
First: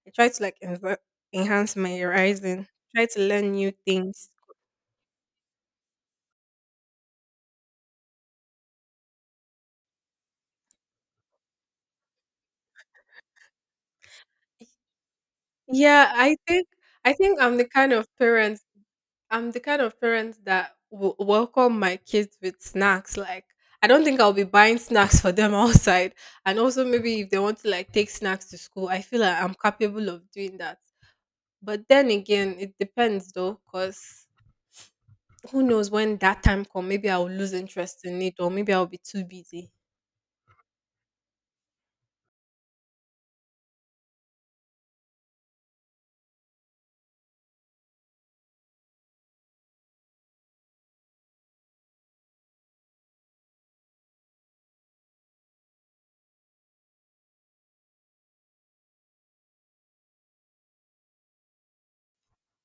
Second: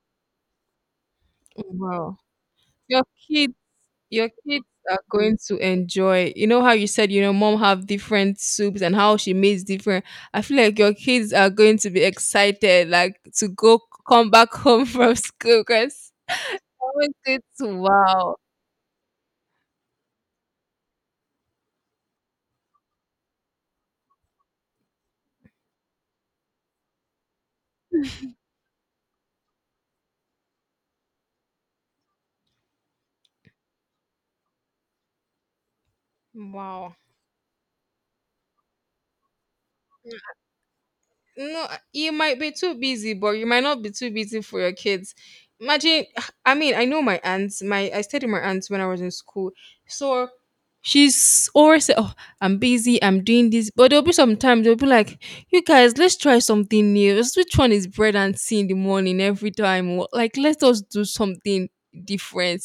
[SPEAKER 1] I try to like enhance my
[SPEAKER 2] wow.
[SPEAKER 1] horizon.
[SPEAKER 2] Your
[SPEAKER 1] Try to learn
[SPEAKER 2] kids,
[SPEAKER 1] new
[SPEAKER 2] your
[SPEAKER 1] things.
[SPEAKER 2] kids are going to enjoy. You know how you said, mom have different soups and how she makes different. I feel like your kids are going to be excited, like to go come back home from school
[SPEAKER 1] Yeah,
[SPEAKER 2] because
[SPEAKER 1] I think
[SPEAKER 2] always
[SPEAKER 1] I
[SPEAKER 2] good
[SPEAKER 1] think I'm the
[SPEAKER 2] to
[SPEAKER 1] kind of
[SPEAKER 2] wow.
[SPEAKER 1] parent I'm the kind of parent that will welcome my kids with snacks. Like, I don't think I'll be buying snacks for them outside. And also, maybe if they want to like take snacks to school, I feel like I'm capable of doing that. But then again, it depends though, because who knows when that time comes?
[SPEAKER 2] Wow.
[SPEAKER 1] Maybe I'll lose interest in it, or maybe I'll be too busy.
[SPEAKER 2] No, you might be too busy, but you might not be too busy for your kids. Imagine, I mean, I know my aunt. My I stayed with my aunt when I was in school, so she's always say, "Oh, I'm busy. I'm doing this," but there'll be some times they'll be like, "You guys, let's try something new. Let's- Which one is bread and tea in the morning every time? Wha- Like, let us do something different."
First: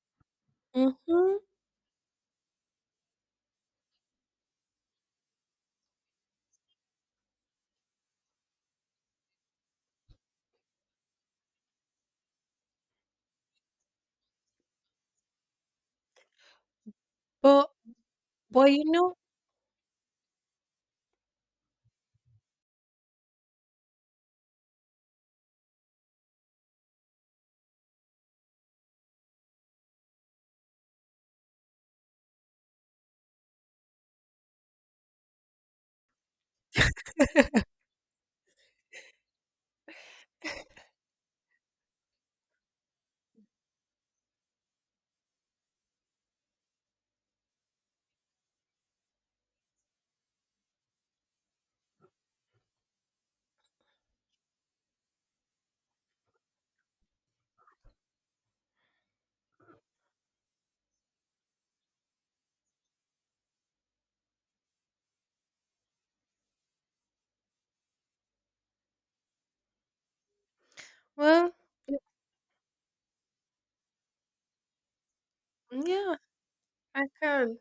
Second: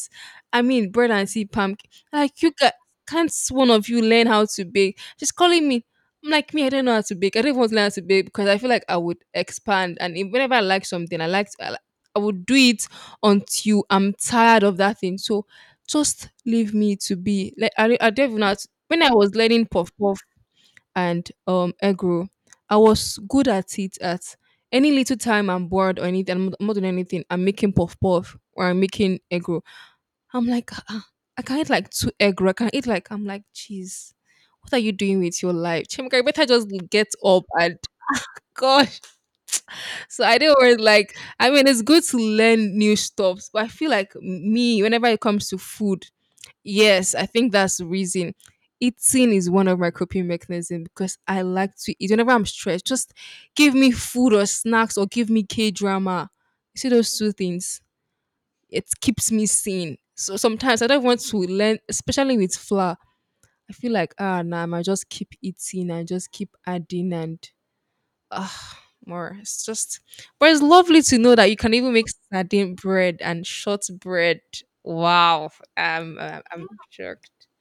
[SPEAKER 2] I mean, bread and
[SPEAKER 1] Mm-hmm.
[SPEAKER 2] tea pumpkin. Like, you guys, can't one of you learn how to bake? She's calling me I'm like me, I don't know how to bake. I don't even want to learn how to bake because I feel like I would expand. And if, whenever I like something, I would do it until I'm tired of that thing. So just leave me to be.
[SPEAKER 1] But
[SPEAKER 2] I don't even know how to,
[SPEAKER 1] but you
[SPEAKER 2] when I
[SPEAKER 1] know,
[SPEAKER 2] was learning puff puff and egg roll, I was good at it. At any little time I'm bored or anything, I'm not doing anything. I'm making puff puff or I'm making egg roll. I'm like, "Ah, I can eat like two egg roll. I can eat like I'm like, jeez, what are you doing with your life? Chimka, you better just get up and gosh." So I didn't worry, like, I mean, it's good to learn new stuff, but I feel like me, whenever it comes to food, yes, I think that's the reason. Eating is one of my coping mechanisms because I like to eat. Whenever I'm stressed, just give me food or snacks or give me K drama. You see those two things it keeps me sane. So sometimes I don't want to learn, especially with flour. I feel like ah nah, I might just keep eating and just keep adding and ah more. It's just, but it's lovely to know that
[SPEAKER 1] well,
[SPEAKER 2] you can even make sardine bread and shortbread. Wow,
[SPEAKER 1] yeah,
[SPEAKER 2] am I'm
[SPEAKER 1] I
[SPEAKER 2] shocked.
[SPEAKER 1] can.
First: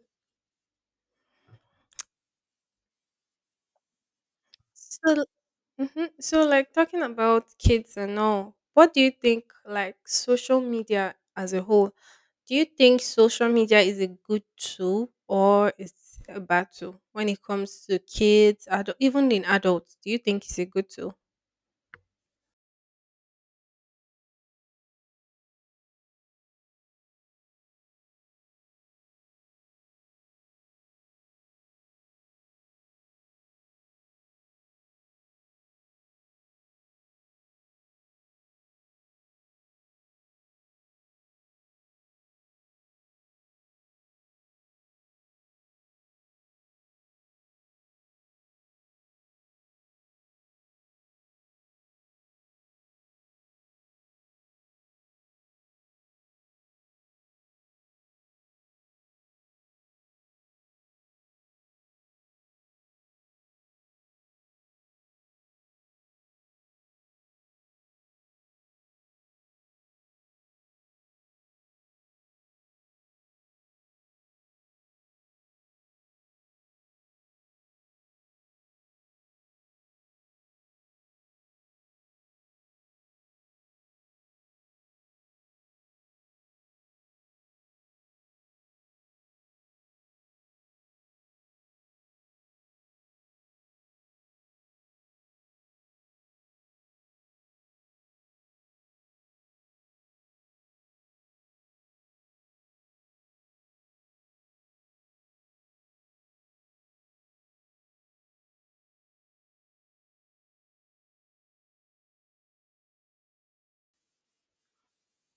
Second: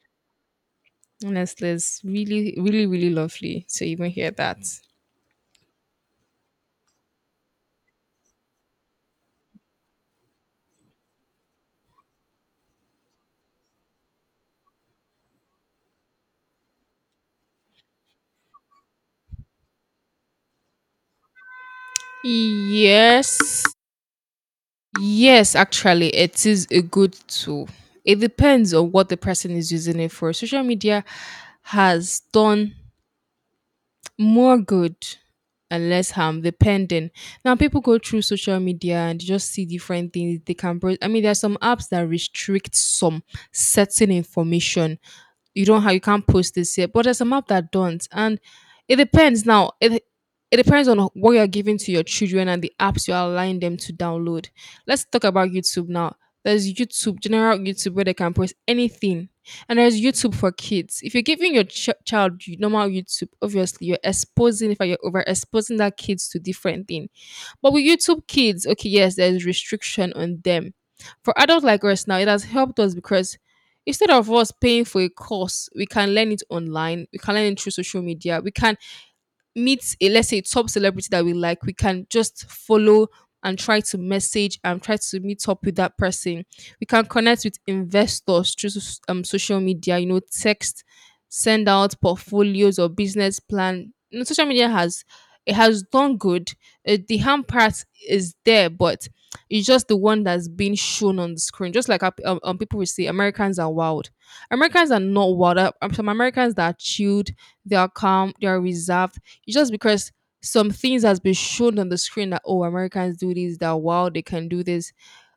[SPEAKER 2] Honestly, it's really, really, really lovely to even hear that.
[SPEAKER 1] So. Mm-hmm. So, like talking about kids and all, what do you think? Like social media as a whole, do you think social media is a good tool or it's a bad tool when it comes to kids, adult, even in adults? Do you think it's a good tool?
[SPEAKER 2] Yes. Yes, actually, it is a good tool. It depends on what the person is using it for. Social media has done more good and less harm depending now people go through social media and they just see different things they can bro- I mean there are some apps that restrict some certain information. You don't have you can't post this here but there's some app that don't. And it depends now it it depends on what you're giving to your children and the apps you're allowing them to download. Let's talk about YouTube now. There's YouTube, general YouTube, where they can post anything, and there's YouTube for kids. If you're giving your ch- child you- normal YouTube, obviously you're exposing, if you're overexposing that kids to different thing. But with YouTube kids, okay, yes, there's restriction on them. For adults like us now, it has helped us because instead of us paying for a course, we can learn it online. We can learn it through social media. We can meet a let's say top celebrity that we like, we can just follow and try to message and try to meet up with that person. We can connect with investors through s- social media, you know, text, send out portfolios or business plan. You know, social media has it has done good. The harm part is there, but it's just the one that's being shown on the screen. Just like people will say, Americans are wild. Americans are not wild. Some Americans that are chilled, they are calm, they are reserved. It's just because some things has been shown on the screen that oh Americans do this, that wow they can do this.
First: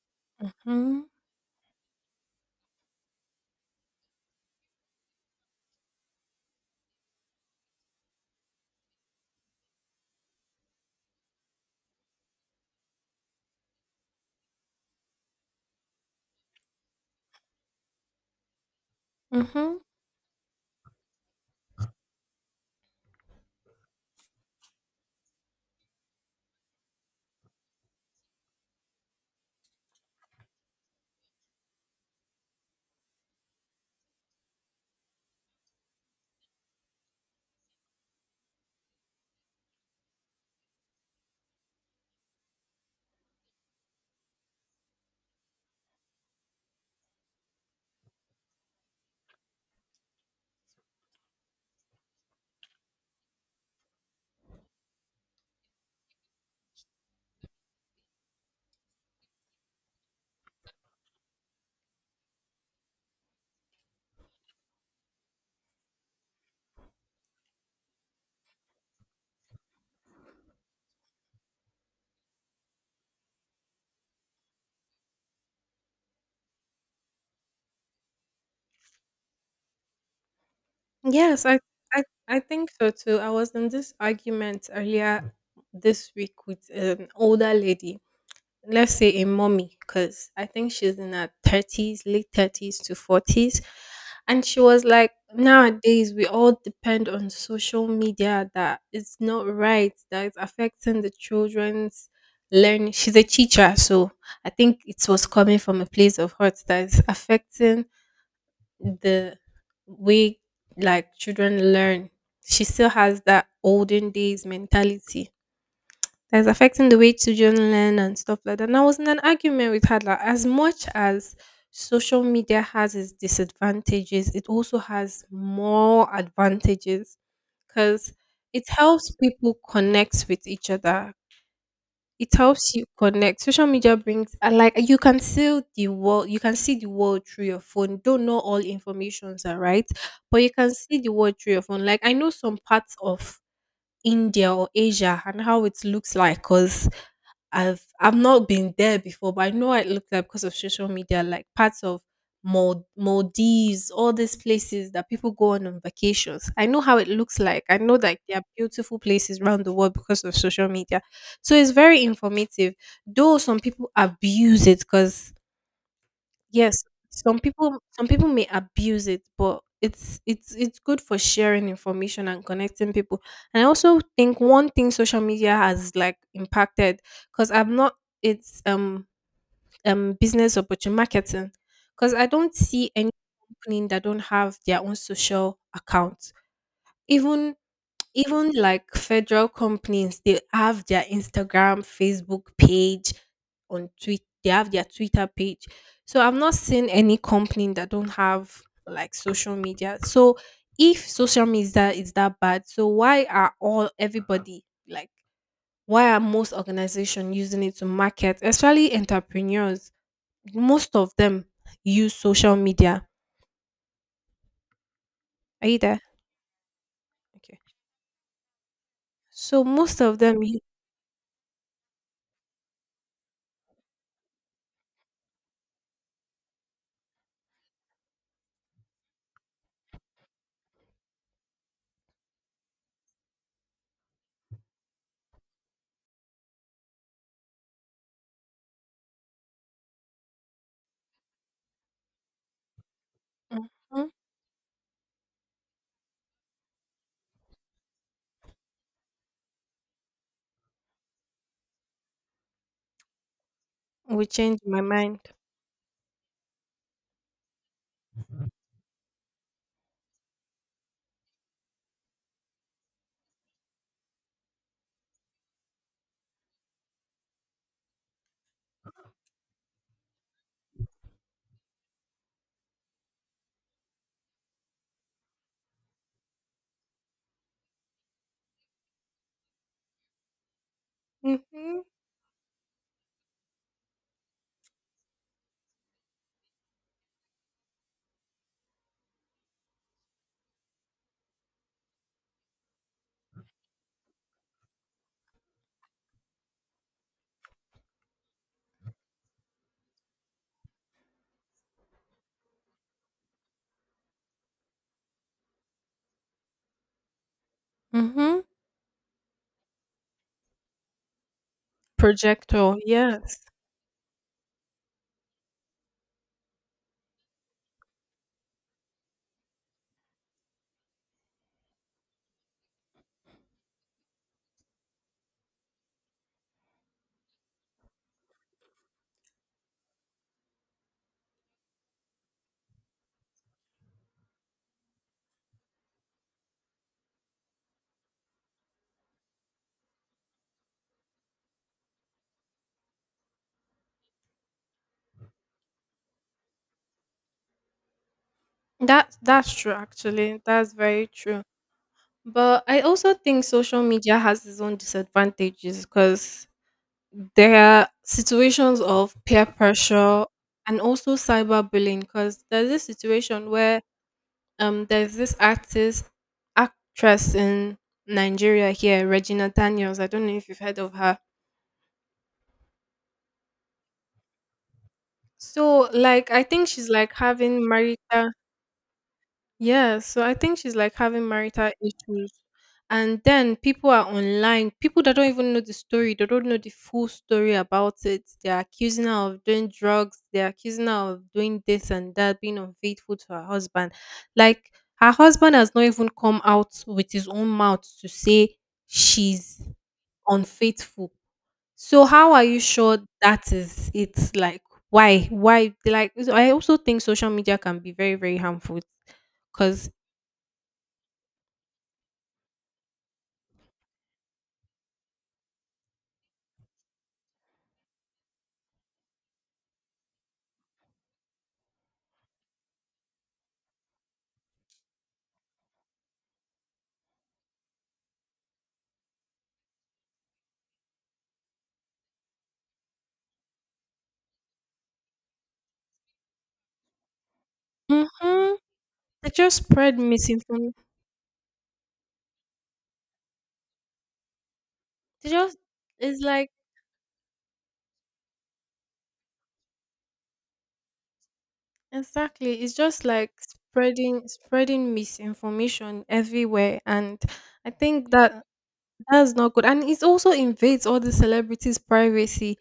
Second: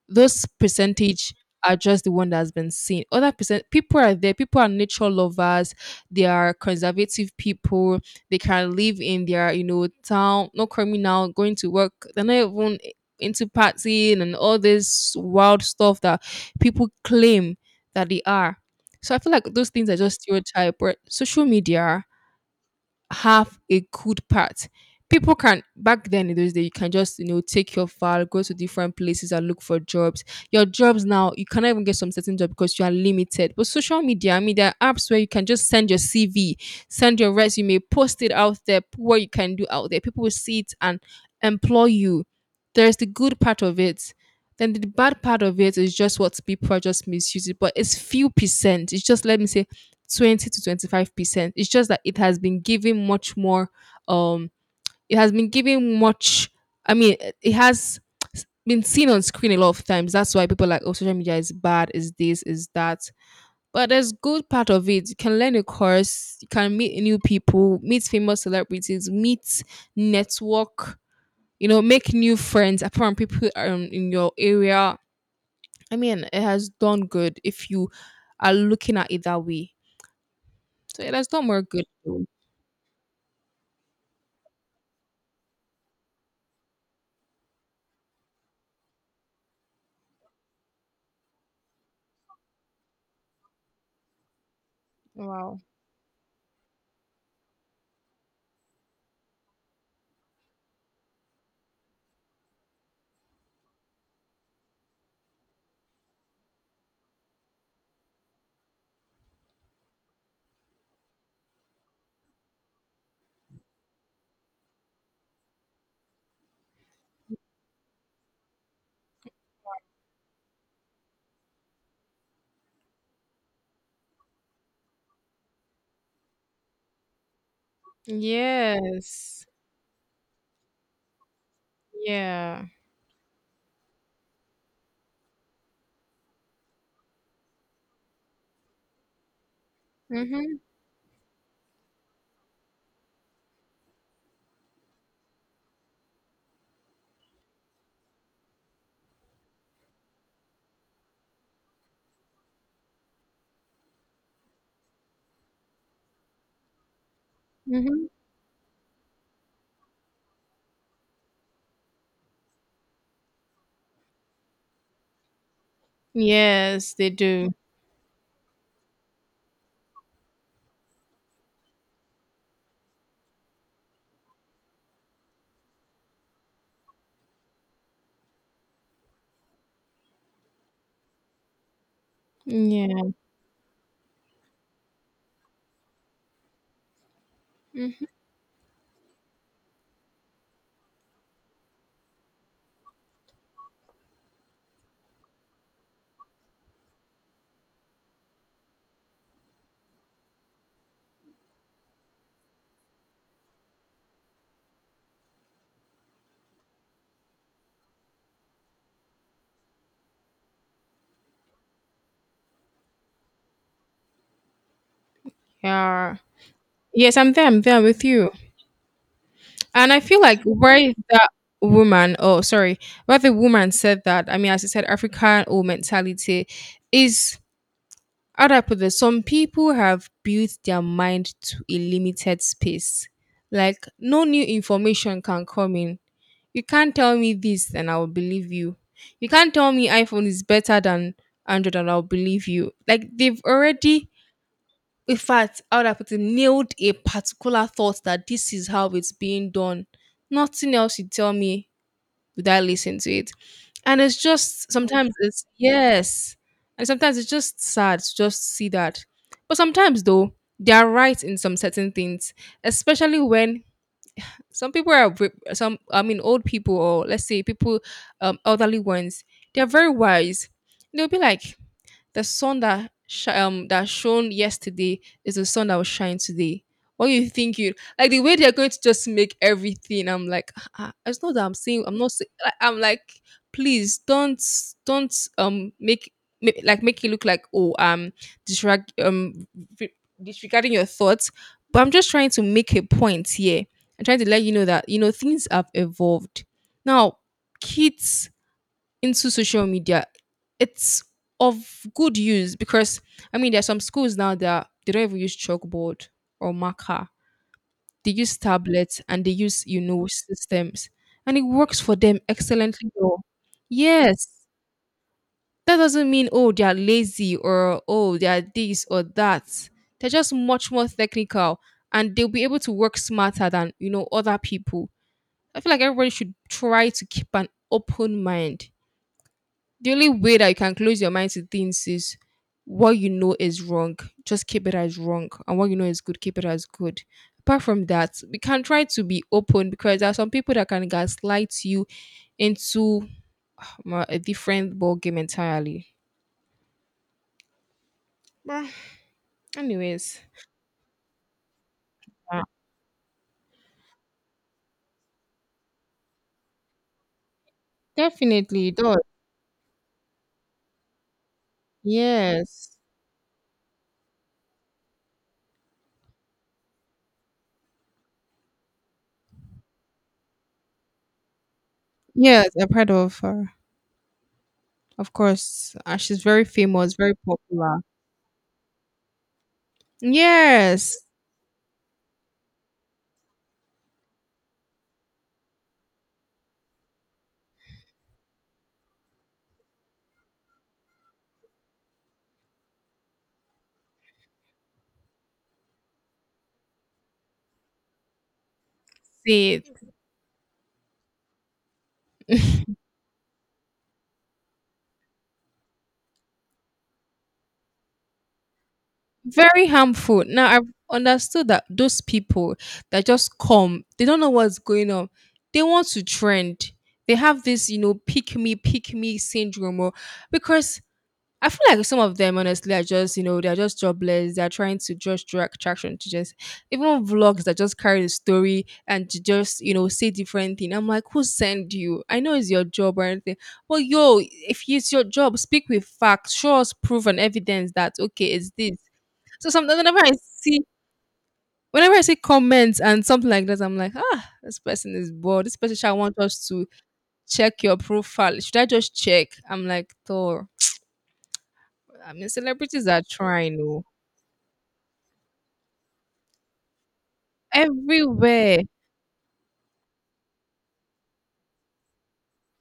[SPEAKER 2] Those
[SPEAKER 1] Mm-hmm.
[SPEAKER 2] percentage are just the one that has been seen. Other percent people are there. People are nature lovers. They are conservative people. They can live in their you know town, no criminal, going to work. They're not even into partying and all this wild stuff that people claim that they are. So I feel like those
[SPEAKER 1] Mm-hmm.
[SPEAKER 2] things are just stereotype. But social media have a good part. People can back then in those days you can just you know take your file, go to different places and look for jobs. Your jobs now you cannot even get some certain job because you are limited. But social media, I mean, there are apps where you can just send your CV, send your resume, post it out there, put what you can do out there. People will see it and employ you. There's the good part of it. Then the bad part of it is just what people are just misusing, but it's few percent. It's just let me say 20 to 25%. It's just that it has been given much more um it has been given much it has been seen on screen a lot of times that's why people are like oh social media is bad is this is that but there's good part of it. You can learn a course, you can meet new people, meet famous celebrities, meet network, you know, make new friends apart from people in your area. I mean it has done good if you are looking at it that way. So it has
[SPEAKER 1] Yes,
[SPEAKER 2] done
[SPEAKER 1] I,
[SPEAKER 2] more good.
[SPEAKER 1] I I think so too. I was in this argument earlier this week with an older lady. Let's say a mommy, because I think she's in her thirties, late thirties to forties, and she was like,
[SPEAKER 2] Wow.
[SPEAKER 1] "Nowadays, we all depend on social media. That it's not right. That it's affecting the children's learning." She's a teacher, so I think it was coming from a place of hurt that is affecting the way like children learn. She still has that olden days mentality that's affecting the way children learn and stuff like that. And I was in an argument with her like as much as social media has its disadvantages, it also has more advantages because it helps
[SPEAKER 2] Yes.
[SPEAKER 1] people connect with each other. It
[SPEAKER 2] Yeah.
[SPEAKER 1] helps you connect. Social media brings and like you can see the world through your phone. Don't know all informations are right, but you
[SPEAKER 2] Mm-hmm.
[SPEAKER 1] can see the world through your phone. Like I know some parts of India or Asia and how it looks like because I've not been there before, but I know I looked at because of social media, like parts of Maldives, all these places that people go on vacations. I know how it looks like. I know
[SPEAKER 2] Mm-hmm.
[SPEAKER 1] that there are beautiful places around the world because of social media. So it's very informative. Though some people abuse it because yes,
[SPEAKER 2] Yes, they
[SPEAKER 1] some
[SPEAKER 2] do.
[SPEAKER 1] people some people may abuse it, but it's good for sharing information and connecting people. And I also think one thing social media has like impacted because I'm not it's business opportunity marketing because I don't see any
[SPEAKER 2] Yeah.
[SPEAKER 1] company that don't have their own social account. Even
[SPEAKER 2] hmm
[SPEAKER 1] even like federal companies, they have their Instagram, Facebook page, on tweet they have their Twitter page, so I've not seen any company that don't have like social media. So if social media is that bad, so why are all everybody like why are most organizations using it to market, especially entrepreneurs, most of them use social media. Are you there?
[SPEAKER 2] Yeah. Yes, I'm there.
[SPEAKER 1] Okay,
[SPEAKER 2] I'm there with you.
[SPEAKER 1] so
[SPEAKER 2] And I
[SPEAKER 1] most of
[SPEAKER 2] feel
[SPEAKER 1] them
[SPEAKER 2] like
[SPEAKER 1] use.
[SPEAKER 2] where that woman, oh, sorry, where the woman said that, I mean, as I said, African old mentality is, how do I put this? Some people have built their mind to a limited space. Like, no new information can come in. You can't tell me this and I will believe you. You can't tell me iPhone is better than Android and I'll believe you. Like they've
[SPEAKER 1] Mhm.
[SPEAKER 2] already, in fact, I would have put it, nailed a particular thought that this is how it's being done. Nothing else you tell me would I listen to it. And it's
[SPEAKER 1] Will change
[SPEAKER 2] just
[SPEAKER 1] my
[SPEAKER 2] sometimes
[SPEAKER 1] mind.
[SPEAKER 2] it's yes. And sometimes it's just sad to just see that. But sometimes though, they are right in some certain things, especially when some people are some, I mean, old people, or let's say people elderly ones, they're very wise. They'll be like, the sun that that shone yesterday is the sun that will shine today. What you think you like the way they're going to just make everything? I'm like, ah, ah, it's not that I'm
[SPEAKER 1] Mhm.
[SPEAKER 2] saying I'm not. Saying, I'm like, please don't make, make like make it look like oh disreg- um re- disregarding your thoughts. But I'm just trying to make a point here. I'm trying to let you know that you know things have evolved. Now, kids into social media, it's of good use because I mean there are some schools now that they don't even use chalkboard or marker. They use
[SPEAKER 1] Mm-hmm.
[SPEAKER 2] tablets and they use, you know, systems. And it works for them
[SPEAKER 1] Projector,
[SPEAKER 2] excellently well.
[SPEAKER 1] yes.
[SPEAKER 2] Yes. That doesn't mean oh they are lazy or oh they are this or that. They're just much more technical and they'll be able to work smarter than you know other people. I feel like everybody should try to keep an open mind. The only way that you can close your mind to things is what you know is wrong, just keep it as wrong. And what you know is good, keep it as good. Apart from that, we can try to be open because there are some people that can gaslight you into a different ball game entirely. But
[SPEAKER 1] That's true
[SPEAKER 2] anyways,
[SPEAKER 1] actually. That's very true.
[SPEAKER 2] yeah.
[SPEAKER 1] But I also think social media has its own disadvantages because there are
[SPEAKER 2] Definitely it
[SPEAKER 1] situations
[SPEAKER 2] does.
[SPEAKER 1] of peer pressure and also cyberbullying because there's
[SPEAKER 2] Yes.
[SPEAKER 1] this situation where there's this artist actress in Nigeria here, Regina Daniels. I don't know if you've heard of her.
[SPEAKER 2] Yes, I've heard of her. Of course.
[SPEAKER 1] So
[SPEAKER 2] And she's
[SPEAKER 1] like I
[SPEAKER 2] very
[SPEAKER 1] think she's
[SPEAKER 2] famous,
[SPEAKER 1] like
[SPEAKER 2] very
[SPEAKER 1] having
[SPEAKER 2] popular.
[SPEAKER 1] marital Yeah, so I think she's like
[SPEAKER 2] Yes.
[SPEAKER 1] having marital issues. And then people are online, people that don't even know the story, they don't know the full story about it. They're accusing her of doing drugs, they're accusing her of doing this and that, being unfaithful to her husband. Like her husband has not even come out with his own mouth to say she's
[SPEAKER 2] See
[SPEAKER 1] unfaithful. So how are you
[SPEAKER 2] it.
[SPEAKER 1] sure that is it's like why? Why like I also think social media can be very, very harmful
[SPEAKER 2] Very
[SPEAKER 1] because.
[SPEAKER 2] harmful. Now I've understood that those people that just come, they don't know what's going on. They want to trend. They have this, you know, pick me syndrome. Or, because I feel like some of them, honestly, are just, you know, they're just jobless. They're trying to just draw attraction to just even vlogs that just carry the story and to just, you know, say different thing. I'm like, who sent you? I know it's your job or anything, but yo, if it's your job, speak with facts, show us proof and evidence that okay, it's
[SPEAKER 1] Mm-hmm.
[SPEAKER 2] this.
[SPEAKER 1] They
[SPEAKER 2] So
[SPEAKER 1] just
[SPEAKER 2] some
[SPEAKER 1] spread
[SPEAKER 2] see
[SPEAKER 1] misinformation.
[SPEAKER 2] whenever I see comments and something like that, I'm like, ah, this person is
[SPEAKER 1] They
[SPEAKER 2] bored. This
[SPEAKER 1] just
[SPEAKER 2] person shall want
[SPEAKER 1] it's
[SPEAKER 2] us
[SPEAKER 1] like
[SPEAKER 2] to check your profile. Should I just check? I'm like, Thor. I mean,
[SPEAKER 1] Exactly. It's
[SPEAKER 2] celebrities are
[SPEAKER 1] just like
[SPEAKER 2] trying. Oh.
[SPEAKER 1] spreading misinformation everywhere, and I think that
[SPEAKER 2] Everywhere.
[SPEAKER 1] that's not good. And it also invades all the celebrities' privacy.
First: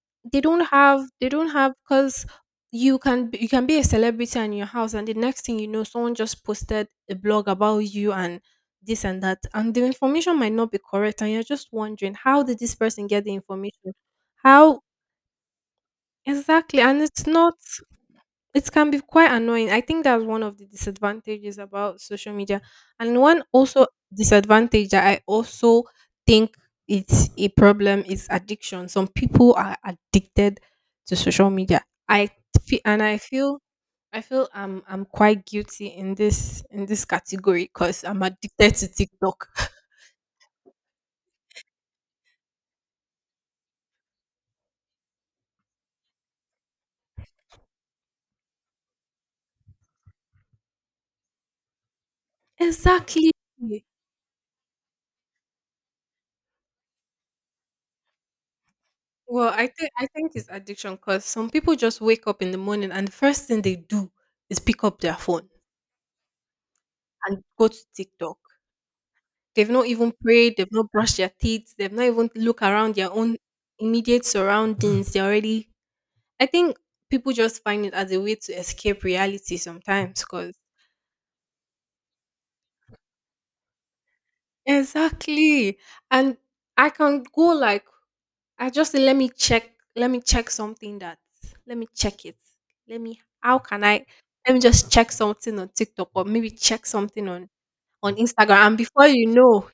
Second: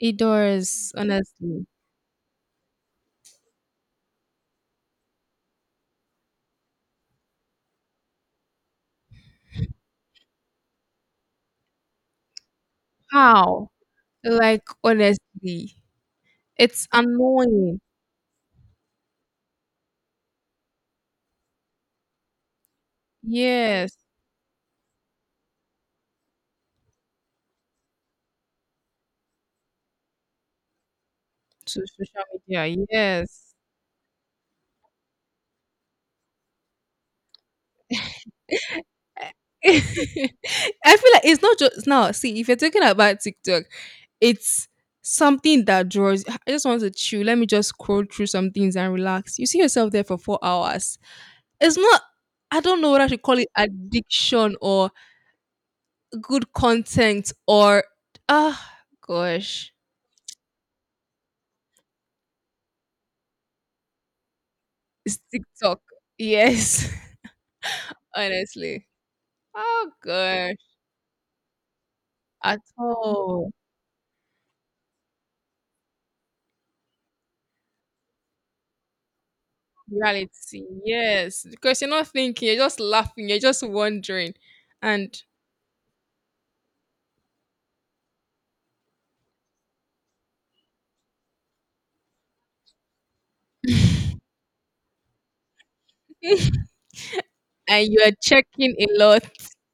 [SPEAKER 2] It
[SPEAKER 1] They don't
[SPEAKER 2] does,
[SPEAKER 1] have they don't
[SPEAKER 2] honestly.
[SPEAKER 1] have because you can you can be a celebrity in your house, and the next thing you know, someone just posted a blog about you and this and that, and the information might not be correct, and you're just wondering how did this person get the
[SPEAKER 2] How?
[SPEAKER 1] information
[SPEAKER 2] Like,
[SPEAKER 1] how
[SPEAKER 2] honestly.
[SPEAKER 1] Exactly,
[SPEAKER 2] It's
[SPEAKER 1] and it's not
[SPEAKER 2] annoying.
[SPEAKER 1] it can be quite annoying. I think that's one of the disadvantages about social media. And one also
[SPEAKER 2] Yes.
[SPEAKER 1] disadvantage that I also think it's a problem is addiction. Some people are addicted to social media.
[SPEAKER 2] To social
[SPEAKER 1] I
[SPEAKER 2] media.
[SPEAKER 1] feel, and I
[SPEAKER 2] Yes.
[SPEAKER 1] feel I feel I'm quite guilty in this category because I'm addicted to TikTok.
[SPEAKER 2] I feel like it's not just now. See, if you're talking about TikTok, it's something that draws. I just want to chill. Let me just scroll through some things and relax. You see yourself there for 4 hours. It's not. I don't know what I should
[SPEAKER 1] Exactly.
[SPEAKER 2] call it, addiction or good content or ah
[SPEAKER 1] Well, I
[SPEAKER 2] gosh,
[SPEAKER 1] think I think it's addiction because some people just wake up in the morning, and the first thing they do is pick up their
[SPEAKER 2] it's
[SPEAKER 1] phone
[SPEAKER 2] TikTok. Yes,
[SPEAKER 1] and go to TikTok.
[SPEAKER 2] honestly.
[SPEAKER 1] They've not
[SPEAKER 2] Oh
[SPEAKER 1] even
[SPEAKER 2] gosh,
[SPEAKER 1] prayed, they've not brushed their teeth, they've not even
[SPEAKER 2] at
[SPEAKER 1] look around their own
[SPEAKER 2] all.
[SPEAKER 1] immediate surroundings. They're already I think people just find it as a way to escape reality sometimes because
[SPEAKER 2] Reality. Yes. Because you're not thinking, you're just laughing, you're just wondering. And
[SPEAKER 1] exactly. And I can go like I just say let me check something that let me check it. Let me how can I Let me just check something on TikTok or maybe check something on
[SPEAKER 2] and you're
[SPEAKER 1] Instagram,
[SPEAKER 2] checking
[SPEAKER 1] and
[SPEAKER 2] a
[SPEAKER 1] before
[SPEAKER 2] lot.
[SPEAKER 1] you know,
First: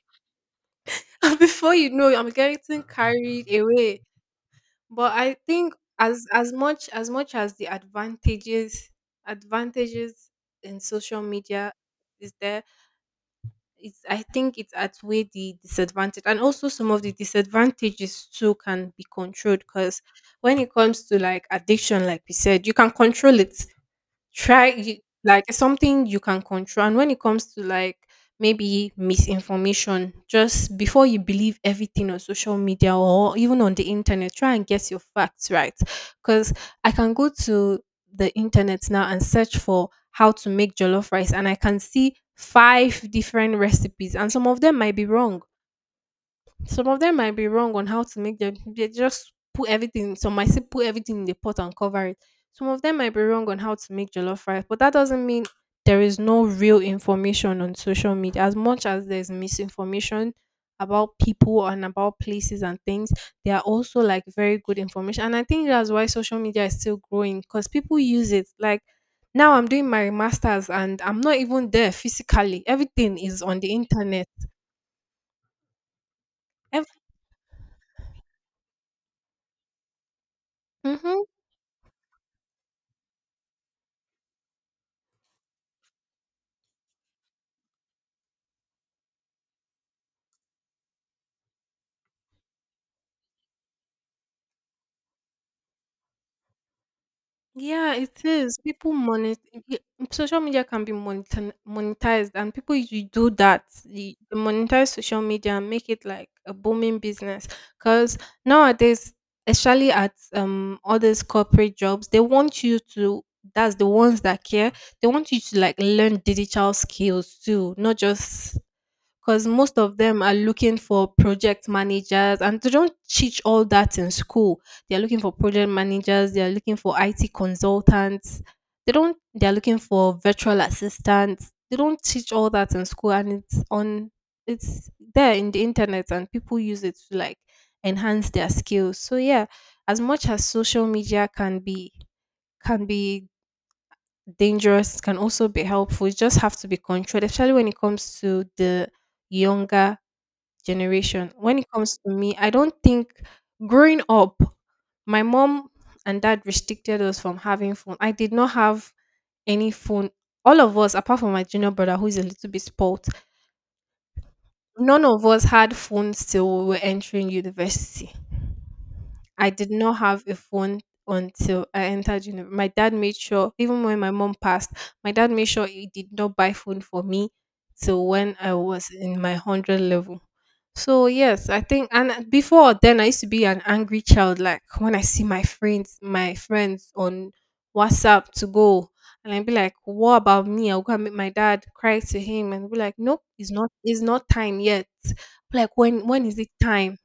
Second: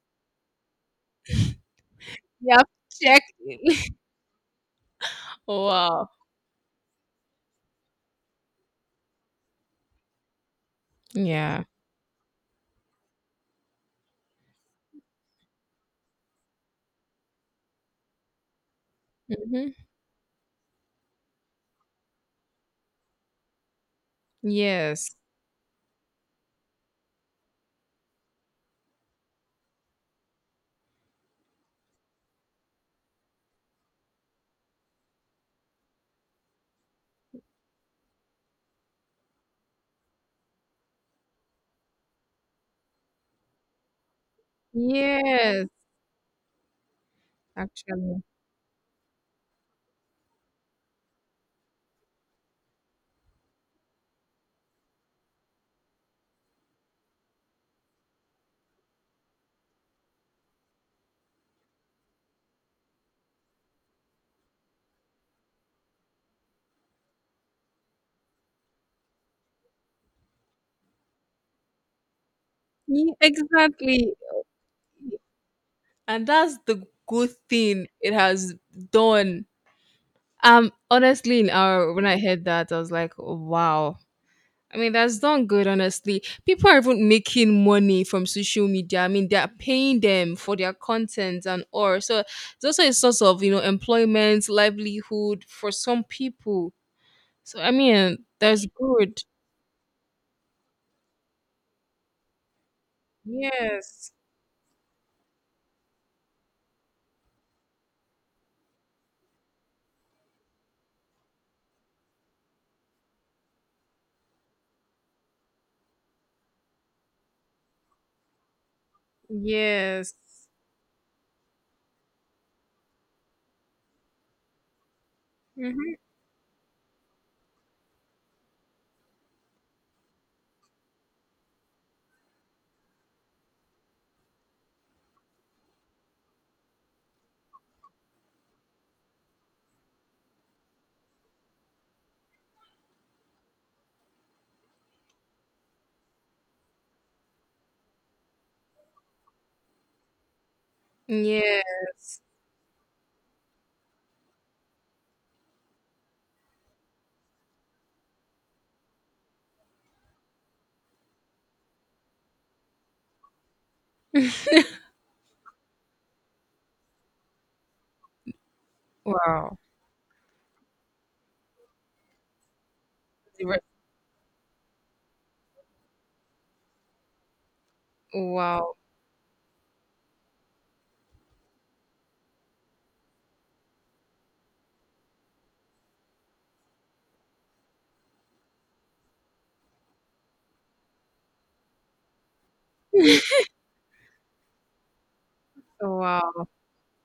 [SPEAKER 1] and before you know, I'm
[SPEAKER 2] You have
[SPEAKER 1] getting carried
[SPEAKER 2] checked.
[SPEAKER 1] away. But I think
[SPEAKER 2] Wow.
[SPEAKER 1] as much as the advantages in social
[SPEAKER 2] Yeah.
[SPEAKER 1] media is there it's I think it's at where the disadvantage, and also some of the disadvantages too can be controlled,
[SPEAKER 2] hmm
[SPEAKER 1] because when it comes to like addiction, like we said, you can control it try you
[SPEAKER 2] Yes.
[SPEAKER 1] like it's something you can control. And when it comes to like maybe misinformation, just before you believe everything on social media or even on the internet, try and get your facts right, because I can go to the internet now and search for how to make jollof rice, and I can see five different recipes, and some of them might be wrong.
[SPEAKER 2] Yes.
[SPEAKER 1] Some of them might be wrong on how to
[SPEAKER 2] Actually.
[SPEAKER 1] make them. They just put everything. Some might say put everything in the pot and cover it. Some of them might be wrong on how to make jollof rice, but that doesn't mean there is no real information on social media. As much as there's misinformation about people and about places and things, there are also like very good information. And I think that's why social media is still growing, because people use it. Like now, I'm doing my masters and I'm not even there physically. Everything is on the
[SPEAKER 2] Exactly.
[SPEAKER 1] internet.
[SPEAKER 2] And that's the
[SPEAKER 1] Ev-
[SPEAKER 2] good thing it has done.
[SPEAKER 1] Mhm.
[SPEAKER 2] Honestly, in our when I heard that, I was like, wow. I mean, that's done good, honestly. People are even making money from social media. I mean, they are paying them for their content and all. So it's also a source of, you know, employment, livelihood for some people. So, I
[SPEAKER 1] Yeah,
[SPEAKER 2] mean,
[SPEAKER 1] it is.
[SPEAKER 2] that's good.
[SPEAKER 1] Y- Social media can be monetized, and people usually do that.
[SPEAKER 2] Yes.
[SPEAKER 1] They monetize social media and make it like a booming business. Because nowadays, especially at all these corporate jobs, they want you to. That's the ones that care. They want you to like learn digital skills too, not just because most of
[SPEAKER 2] Yes.
[SPEAKER 1] them are looking for project managers, and they don't teach all that in school. they're looking for project
[SPEAKER 2] Mm-hmm.
[SPEAKER 1] managers they're looking for IT consultants, they don't they're looking for virtual assistants. They don't teach all that in school, and it's there in the internet, and people use it to like enhance their skills. So yeah, as much as social media can be dangerous, it can also be helpful. You just have to be controlled, especially when it comes to the younger generation. When
[SPEAKER 2] Yeah.
[SPEAKER 1] it comes to me, I don't think growing up, my mom and dad restricted us from having phone. I did not have any phone. All of us, apart from my junior brother, who is a little bit spoiled, none of us had phones till we were entering university. I
[SPEAKER 2] Wow.
[SPEAKER 1] did not have a phone until I entered university. My dad made
[SPEAKER 2] The
[SPEAKER 1] sure,
[SPEAKER 2] re-
[SPEAKER 1] even when my mom passed, my dad made sure he did not buy phone for me till when I
[SPEAKER 2] Wow.
[SPEAKER 1] was in my hundred level. So yes, I think, and before then I used to be an angry child. Like when I see my friends on WhatsApp to go, and I'd be like, what about me? I'll go and make my dad cry to him, and be like, nope, it's not time yet. Like when is
[SPEAKER 2] Wow.
[SPEAKER 1] it time?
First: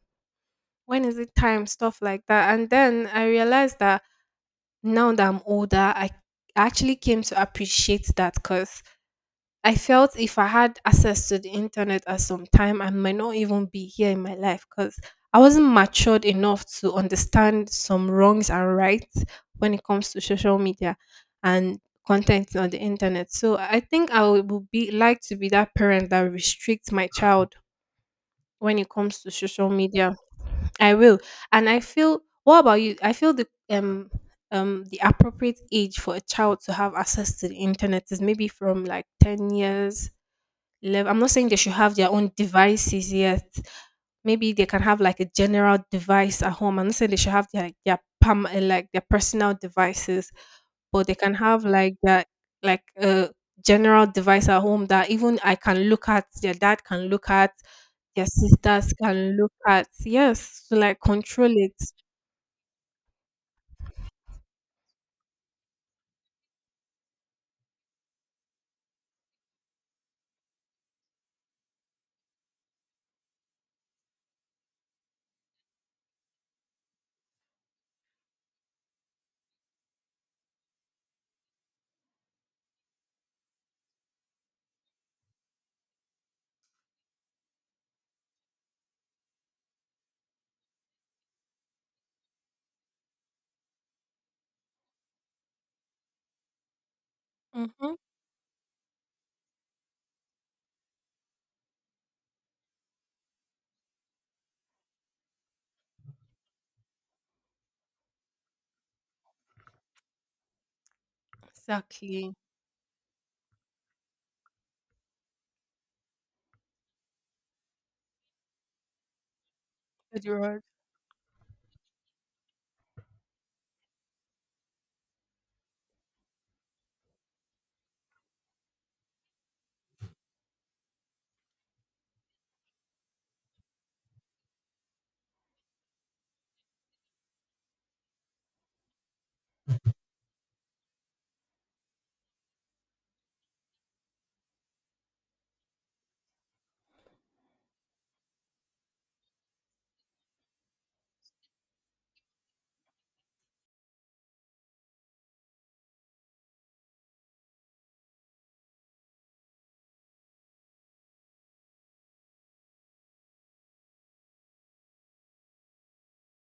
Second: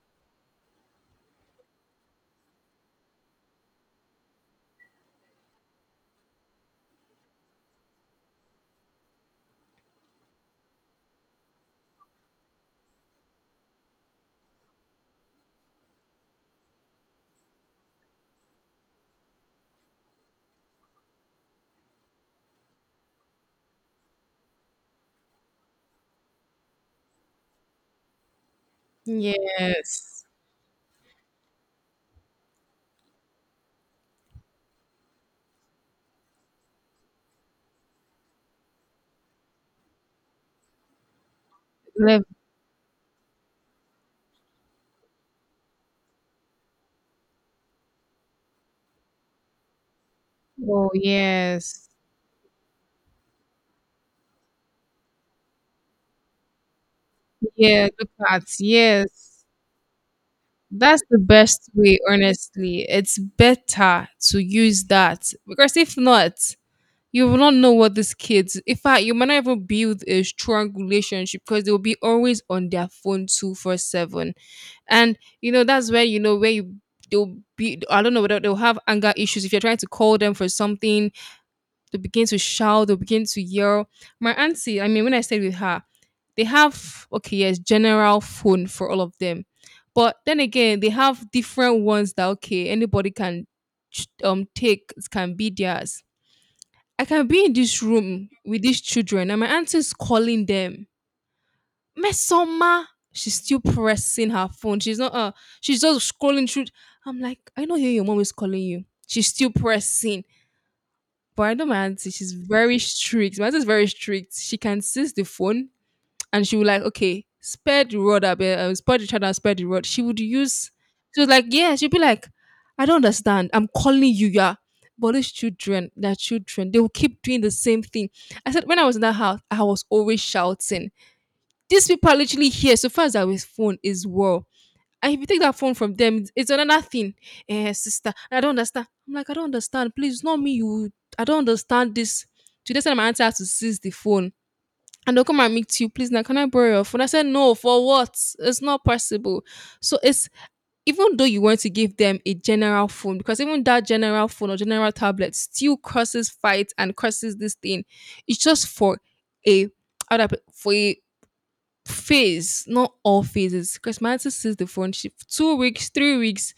[SPEAKER 1] When is it time? Stuff like that. And then I realized that now that I'm older, I actually came to appreciate that, because I felt if I had access to the internet at some time, I might not even be here in my life, because I wasn't matured enough to understand some wrongs and rights when it comes to social media and content on the internet. So I think I would be like to be that parent that restricts my child when it comes to social media.
[SPEAKER 2] Yes.
[SPEAKER 1] I will. And I feel, what about you? I feel the appropriate age for a child to have access to the internet is maybe from like 10 years level. I'm not saying they should have their
[SPEAKER 2] Lev-
[SPEAKER 1] own devices yet. Maybe they can have like a general device at home. I'm not saying they should have their like their personal devices,
[SPEAKER 2] Oh,
[SPEAKER 1] but they can have
[SPEAKER 2] yes.
[SPEAKER 1] like that like a general device at home that even I can look at. Their dad can look at.
[SPEAKER 2] Yeah. Look
[SPEAKER 1] Their
[SPEAKER 2] at.
[SPEAKER 1] sisters can
[SPEAKER 2] Yes.
[SPEAKER 1] look at. Yes, to like
[SPEAKER 2] That's the
[SPEAKER 1] control
[SPEAKER 2] best
[SPEAKER 1] it.
[SPEAKER 2] way, honestly. It's better to use that because if not, you will not know what these kids. In fact, you might not even build a strong relationship because they will be always on their phone 24/7, and you know that's where you know where you they'll be. I don't know whether they'll have anger issues. If you're trying to call them for something they begin to shout, they begin to yell. My auntie, I mean, when I stayed with her, they have okay, yes, general phone for all of them. But then again, they have different ones that okay, anybody can take it can be theirs. I can be in this
[SPEAKER 1] Mm-hmm.
[SPEAKER 2] room with these children, and my auntie's calling them. Mesoma, she's still pressing her phone. She's not she's just scrolling through. I'm like, I know here your mom is calling you. She's still pressing. But I know my auntie, she's
[SPEAKER 1] Exactly.
[SPEAKER 2] very strict. My auntie very strict. She can seize the phone and she will like, okay, spare the rod, a bit, spare the child and spare the rod. She would
[SPEAKER 1] Good word.
[SPEAKER 2] use, she was like, yeah, she'd be like, I don't understand. I'm calling you, yeah. But these children, they're children, they will keep doing the same thing. I said, when I was in that house, I was always shouting. These people are literally here. So far as our phone is well. And if you take that phone from them, it's another thing. Eh, sister, I don't understand. I'm like, I don't understand. Please, it's not me. You, I don't understand this. Today, said my auntie has to seize the phone. And they'll come and meet you. Please, now can I borrow your phone? I said, no, for what? It's not possible. So it's even though you want to give them a general phone, because even that general phone or general tablet still causes fight and causes this thing. It's just for a how do I put- for a phase, not all phases, because my auntie sees the friendship 2 weeks, 3 weeks,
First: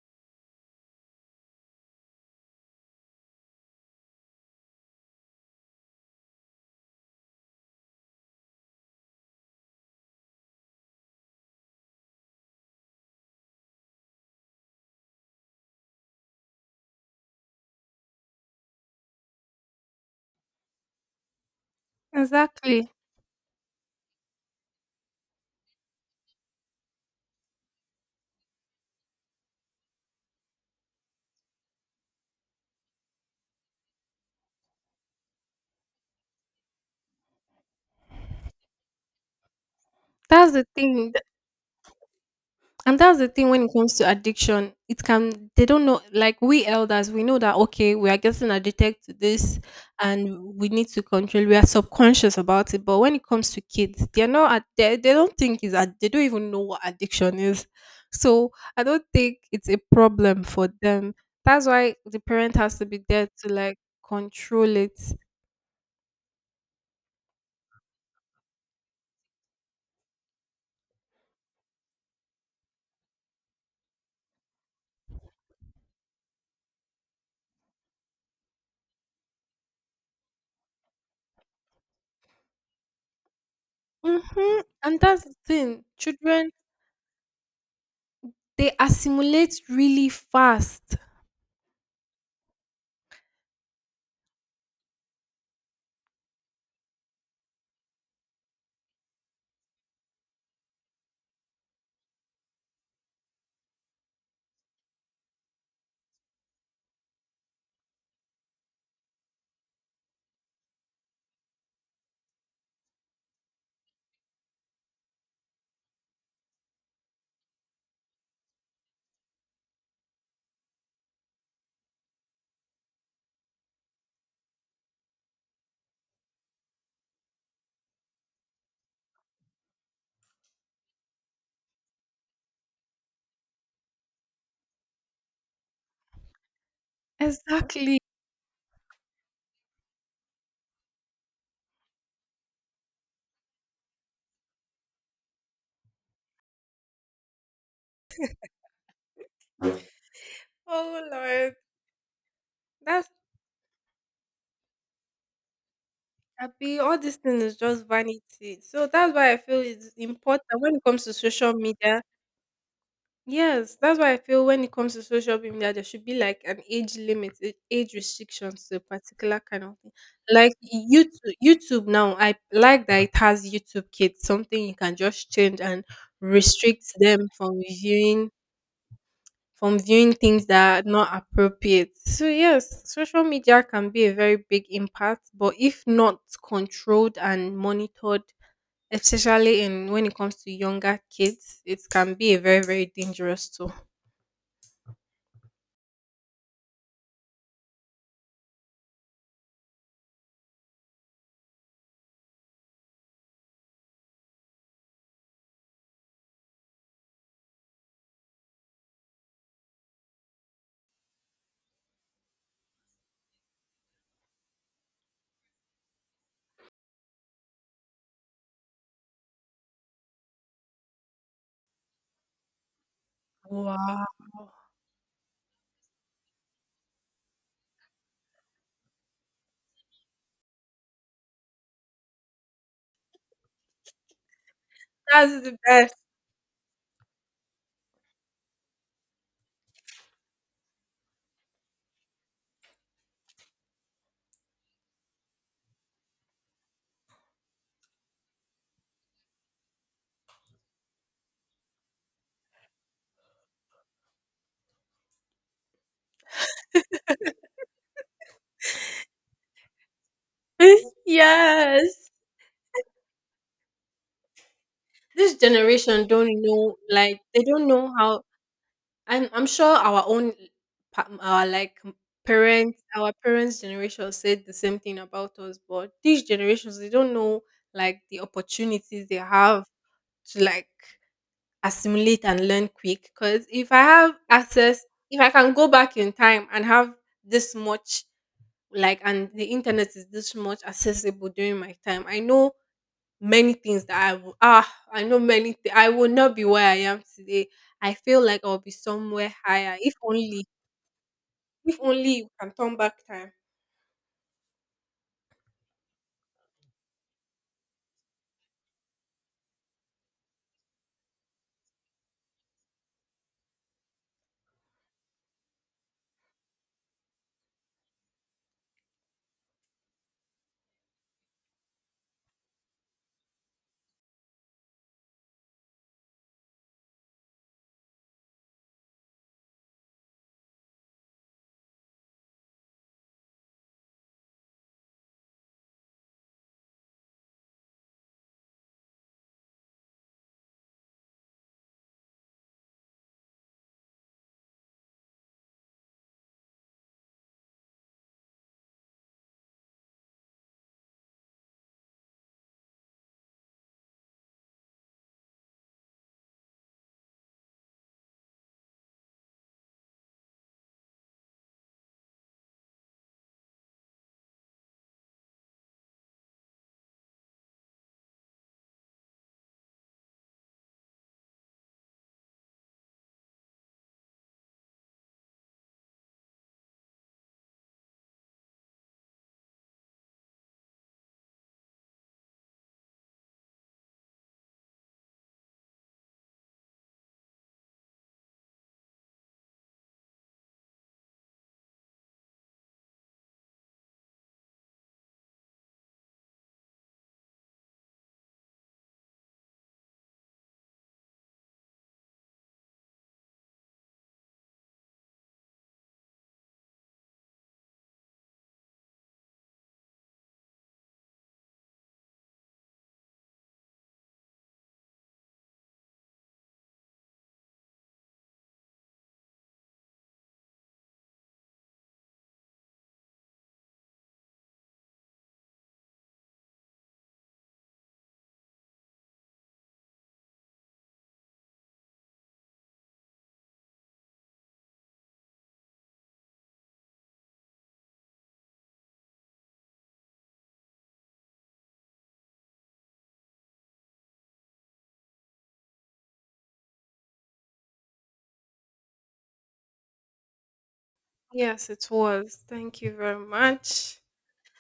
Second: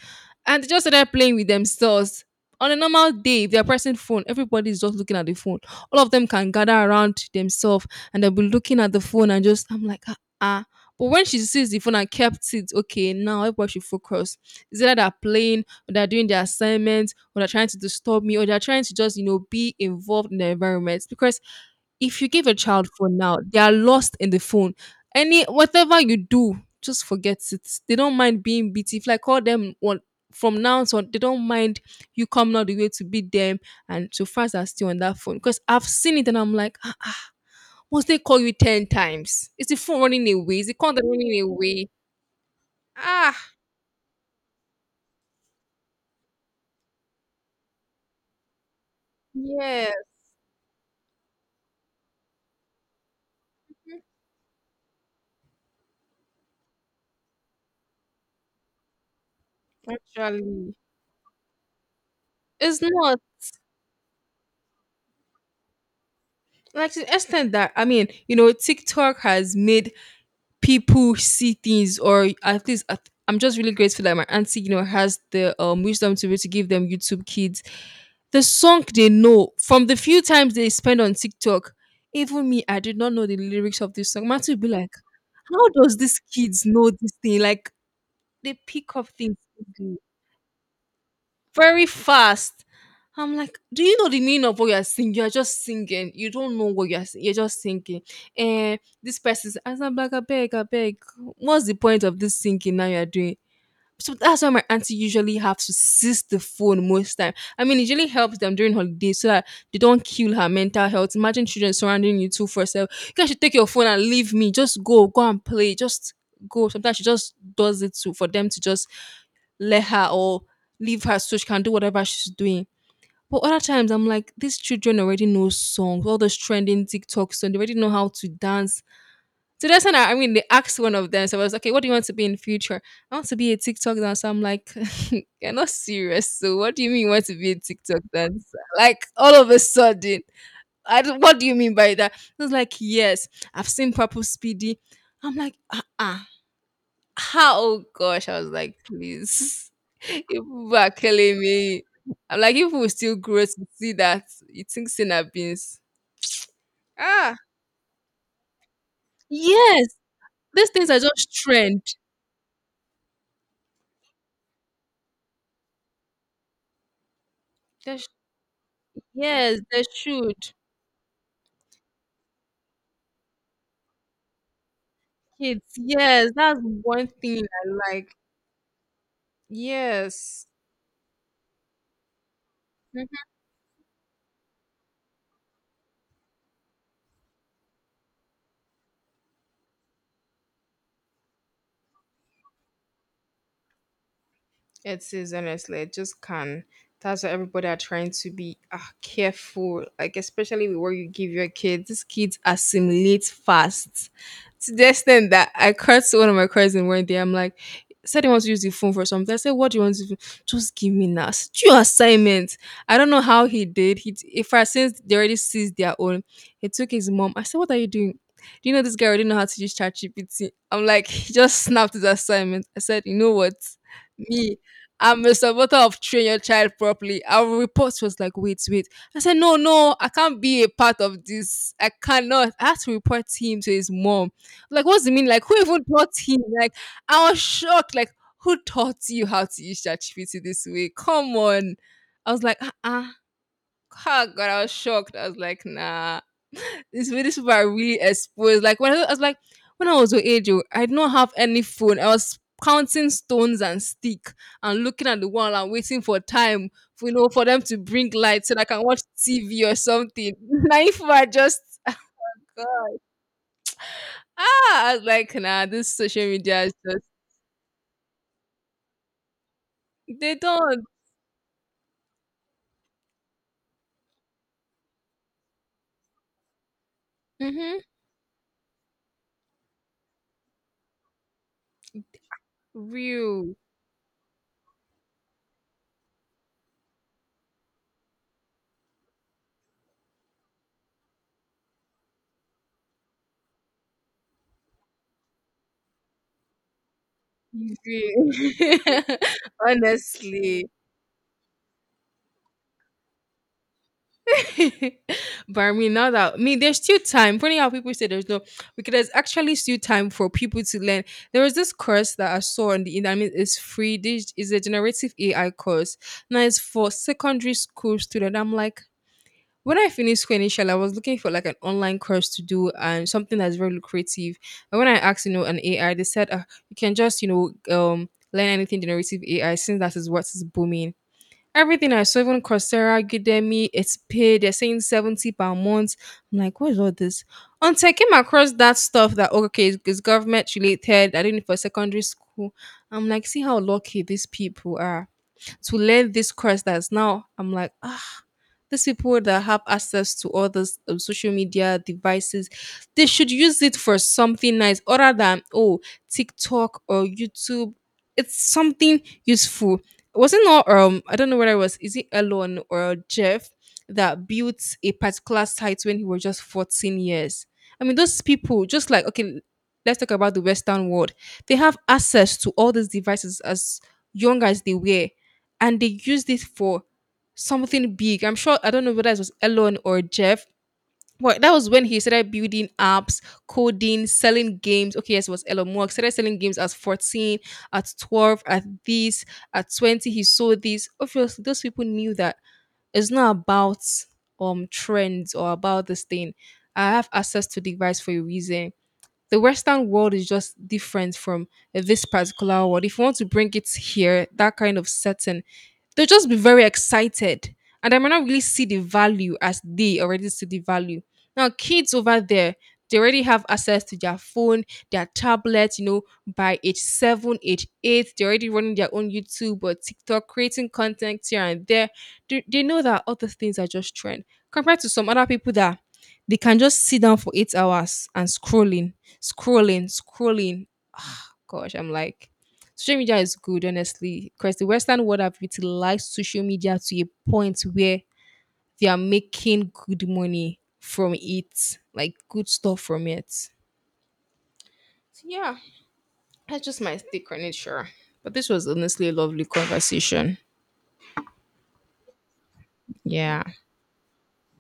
[SPEAKER 2] and they just started playing with themselves. On a normal day, if they're pressing phone, everybody's just looking at the phone. All of them can gather around themselves and they'll be looking at the phone and just, I'm like, ah, ah. But when she sees the phone and kept it, okay, now everybody should focus. Is either they're playing, or they're doing their assignments, or they're trying to disturb me, or they're trying to just, you know, be involved in the environment. Because if you give a child
[SPEAKER 1] Exactly.
[SPEAKER 2] phone now, they are lost in the phone. Any whatever you do, just forget it. They don't mind being beat. If like call them one from now on, they don't mind you coming out the way to beat them and so fast are still on that phone. Because I've seen it and I'm like, "Ah, once they call you 10 times, is the phone running
[SPEAKER 1] That's
[SPEAKER 2] away?
[SPEAKER 1] the
[SPEAKER 2] Is the call
[SPEAKER 1] thing.
[SPEAKER 2] running away?
[SPEAKER 1] And that's the thing,
[SPEAKER 2] Ah,
[SPEAKER 1] when it comes to addiction, it can they don't know, like we elders, we know that okay, we are getting addicted to this,
[SPEAKER 2] yes,
[SPEAKER 1] and we need to control, we are subconscious about it. But when it comes to kids, they're not they don't think is they don't even know what addiction is. So I don't think it's a problem for
[SPEAKER 2] actually,
[SPEAKER 1] them. That's why the parent has
[SPEAKER 2] it's
[SPEAKER 1] to be
[SPEAKER 2] not
[SPEAKER 1] there to like control it.
[SPEAKER 2] like to the extent that I mean, you know, TikTok has made people see things or at least I'm just really grateful that my auntie you know has the wisdom to be able to give them YouTube kids. The song they know from the few times they spend on TikTok, even me I did not know the lyrics of this song Matthew would
[SPEAKER 1] Hmm.
[SPEAKER 2] be like,
[SPEAKER 1] And that's the
[SPEAKER 2] how
[SPEAKER 1] thing,
[SPEAKER 2] does these
[SPEAKER 1] children
[SPEAKER 2] kids know this thing? Like they
[SPEAKER 1] they
[SPEAKER 2] pick up things
[SPEAKER 1] assimilate
[SPEAKER 2] easily,
[SPEAKER 1] really fast
[SPEAKER 2] very fast. I'm like, do you know the meaning of what you're singing? You're just singing. You don't know what you're singing. You're just singing. And this person's, as I'm like, I beg, I beg. What's the point of this singing now you're doing? So that's why my auntie usually have to seize the phone most time. I mean, it usually helps them during holidays so that they don't kill her mental health. Imagine children surrounding you two for yourself. You guys should take your phone and leave me. Just go, go and play. Just go. Sometimes she just does it to for them to just let her or leave her so she can do whatever she's doing. But other times I'm like, these children already know songs, all those trending TikToks, and they already know how to dance. So that's when I mean, they asked one of them, so I was like, okay, what do you want to be in future? I want to be a TikTok dancer. I'm like, you're not serious. So what do you mean you want to be a
[SPEAKER 1] exactly.
[SPEAKER 2] TikTok dancer? Like all of a sudden, I don't, what do you mean by that? I was like, yes, I've seen Purple Speedy. I'm like, uh-uh. How Oh gosh, I was like, please, you people are
[SPEAKER 1] Oh
[SPEAKER 2] killing
[SPEAKER 1] Lord,
[SPEAKER 2] me. I'm like, if we
[SPEAKER 1] that's
[SPEAKER 2] still grow to see that, you think Sina beans.
[SPEAKER 1] happy. All this
[SPEAKER 2] Ah,
[SPEAKER 1] thing is just vanity. So that's why I feel it's
[SPEAKER 2] yes,
[SPEAKER 1] important
[SPEAKER 2] these
[SPEAKER 1] when it
[SPEAKER 2] things are
[SPEAKER 1] comes to
[SPEAKER 2] just
[SPEAKER 1] social
[SPEAKER 2] trend.
[SPEAKER 1] media. Yes, that's why I feel when it comes to social media, there should be like an age limit, age
[SPEAKER 2] That's
[SPEAKER 1] restrictions to a particular
[SPEAKER 2] yes,
[SPEAKER 1] kind of
[SPEAKER 2] they
[SPEAKER 1] thing. Like
[SPEAKER 2] should.
[SPEAKER 1] YouTube, YouTube now, I like that it has YouTube Kids, something you can just change
[SPEAKER 2] Kids,
[SPEAKER 1] and
[SPEAKER 2] yes, that's
[SPEAKER 1] restrict
[SPEAKER 2] one
[SPEAKER 1] them
[SPEAKER 2] thing
[SPEAKER 1] from
[SPEAKER 2] I like.
[SPEAKER 1] viewing things
[SPEAKER 2] Yes.
[SPEAKER 1] that are not appropriate. So yes, social media can be a very big impact, but if not controlled and monitored, especially in when it comes to younger kids, it can be a very very dangerous tool.
[SPEAKER 2] It is honestly, it just can. That's why everybody are trying to be careful, like especially with what you give your kids. These kids assimilate fast to the extent that I cursed one of my cousins one day. I'm like, said he wants to use the phone for something. I said, what do you want to do? Just give me now. It's your assignment. I don't know how he did. If I since they already seized their own, he took his mom. I said, what are you doing? Do you know this guy already know how to use ChatGPT? I'm like, he just snapped his assignment. I said, you know what?
[SPEAKER 1] Wow,
[SPEAKER 2] Me, I'm a supporter of train your child properly. Our report was like, wait. I said, no, I can't be a part of this. I cannot. I had to report him to his mom. Like, what's the mean?
[SPEAKER 1] that's
[SPEAKER 2] Like,
[SPEAKER 1] the
[SPEAKER 2] who even
[SPEAKER 1] best.
[SPEAKER 2] taught him? Like, I was shocked. Like, who taught you how to use ChatGPT this way? Come on. I was like, ah, uh-uh. Ah, God, I was shocked. I was like, nah. These people are really exposed. Like when I was your age, oh, I did not have any phone. I was counting stones and stick and looking at the wall and waiting for time, for, you know, for them to bring light so that I can watch TV or something. Now if I just
[SPEAKER 1] Yes,
[SPEAKER 2] ah, I was like
[SPEAKER 1] this
[SPEAKER 2] nah, this
[SPEAKER 1] generation
[SPEAKER 2] social
[SPEAKER 1] don't
[SPEAKER 2] media is
[SPEAKER 1] know,
[SPEAKER 2] just
[SPEAKER 1] like they don't know how. And I'm sure our own
[SPEAKER 2] they don't.
[SPEAKER 1] pa our, like, parents our parents' generation said the same thing about us, but these generations, they don't know,
[SPEAKER 2] Mm-hmm.
[SPEAKER 1] like, the opportunities they have to, like, assimilate and learn quick. Because
[SPEAKER 2] Real.
[SPEAKER 1] if I can go back in time and have this much, like, and the internet is this much accessible during my time, I know many things that I will ah, I know many thi I will not be where I am today. I feel
[SPEAKER 2] Real.
[SPEAKER 1] like I'll be somewhere higher if only
[SPEAKER 2] Honestly.
[SPEAKER 1] you can turn back time.
[SPEAKER 2] Now there's still time. Funny how people say there's no, because there's actually still time for people to learn. There was this course that I saw on the internet. I mean, it's free. This is a generative AI course. Now it's for secondary school student. I'm like. When I finished school initially, I was looking for like an online course to do and something that's very lucrative. And when I asked, you know, an AI, they said you can just, you know, learn anything generative AI since that is what is booming. Everything I saw, even Coursera, Udemy, it's paid. They're saying 70 per month. I'm like, what is all this? Until I came across that stuff that, oh, okay, it's government related. I did it for secondary school. I'm like, see how lucky these people are to learn this course that's now. I'm like, ah. These people that have access to all those social media devices, they should use it for something nice other than, oh, TikTok or YouTube. It's something useful. Was it not, I don't know whether it was, is it Elon or Jeff that built a particular site when he was just 14 years? I mean, those people, just like, okay, let's talk about the Western world. They have access to all these devices as young as they were, and they use this for something big. I'm sure I don't know whether it was Elon or Jeff. But that was when he started building apps, coding, selling games. Okay, yes, it was Elon Musk. Started selling games at 14, at 12, at this, at 20. He sold this. Obviously, those people knew that it's not about trends or about this thing. I have access to device for a reason. The Western world is just different from this particular world. If you want to bring it here, that kind of setting, they'll just be very excited and they might not really see the value as they already see the value. Now, kids over there, they already have access to their phone, their tablet, you know, by age 7, age 8, they're already running their own YouTube or TikTok, creating content here and there. They know that all those things are just trend compared to some other people that they can just sit down for 8 hours and scrolling, scrolling, scrolling. Gosh, I'm like, social media is good, honestly, because the Western world have utilized social media to a point where they are making good money from it, like good stuff from it. So yeah, that's just my take on it, sure. But this was honestly a lovely conversation.
[SPEAKER 1] Yes, it was. Thank you very
[SPEAKER 2] Yeah.
[SPEAKER 1] much.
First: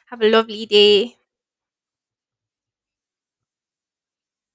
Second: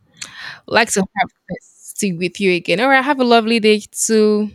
[SPEAKER 1] Have a lovely
[SPEAKER 2] Like to
[SPEAKER 1] day.
[SPEAKER 2] have this tea with you again. All right, have a lovely day too.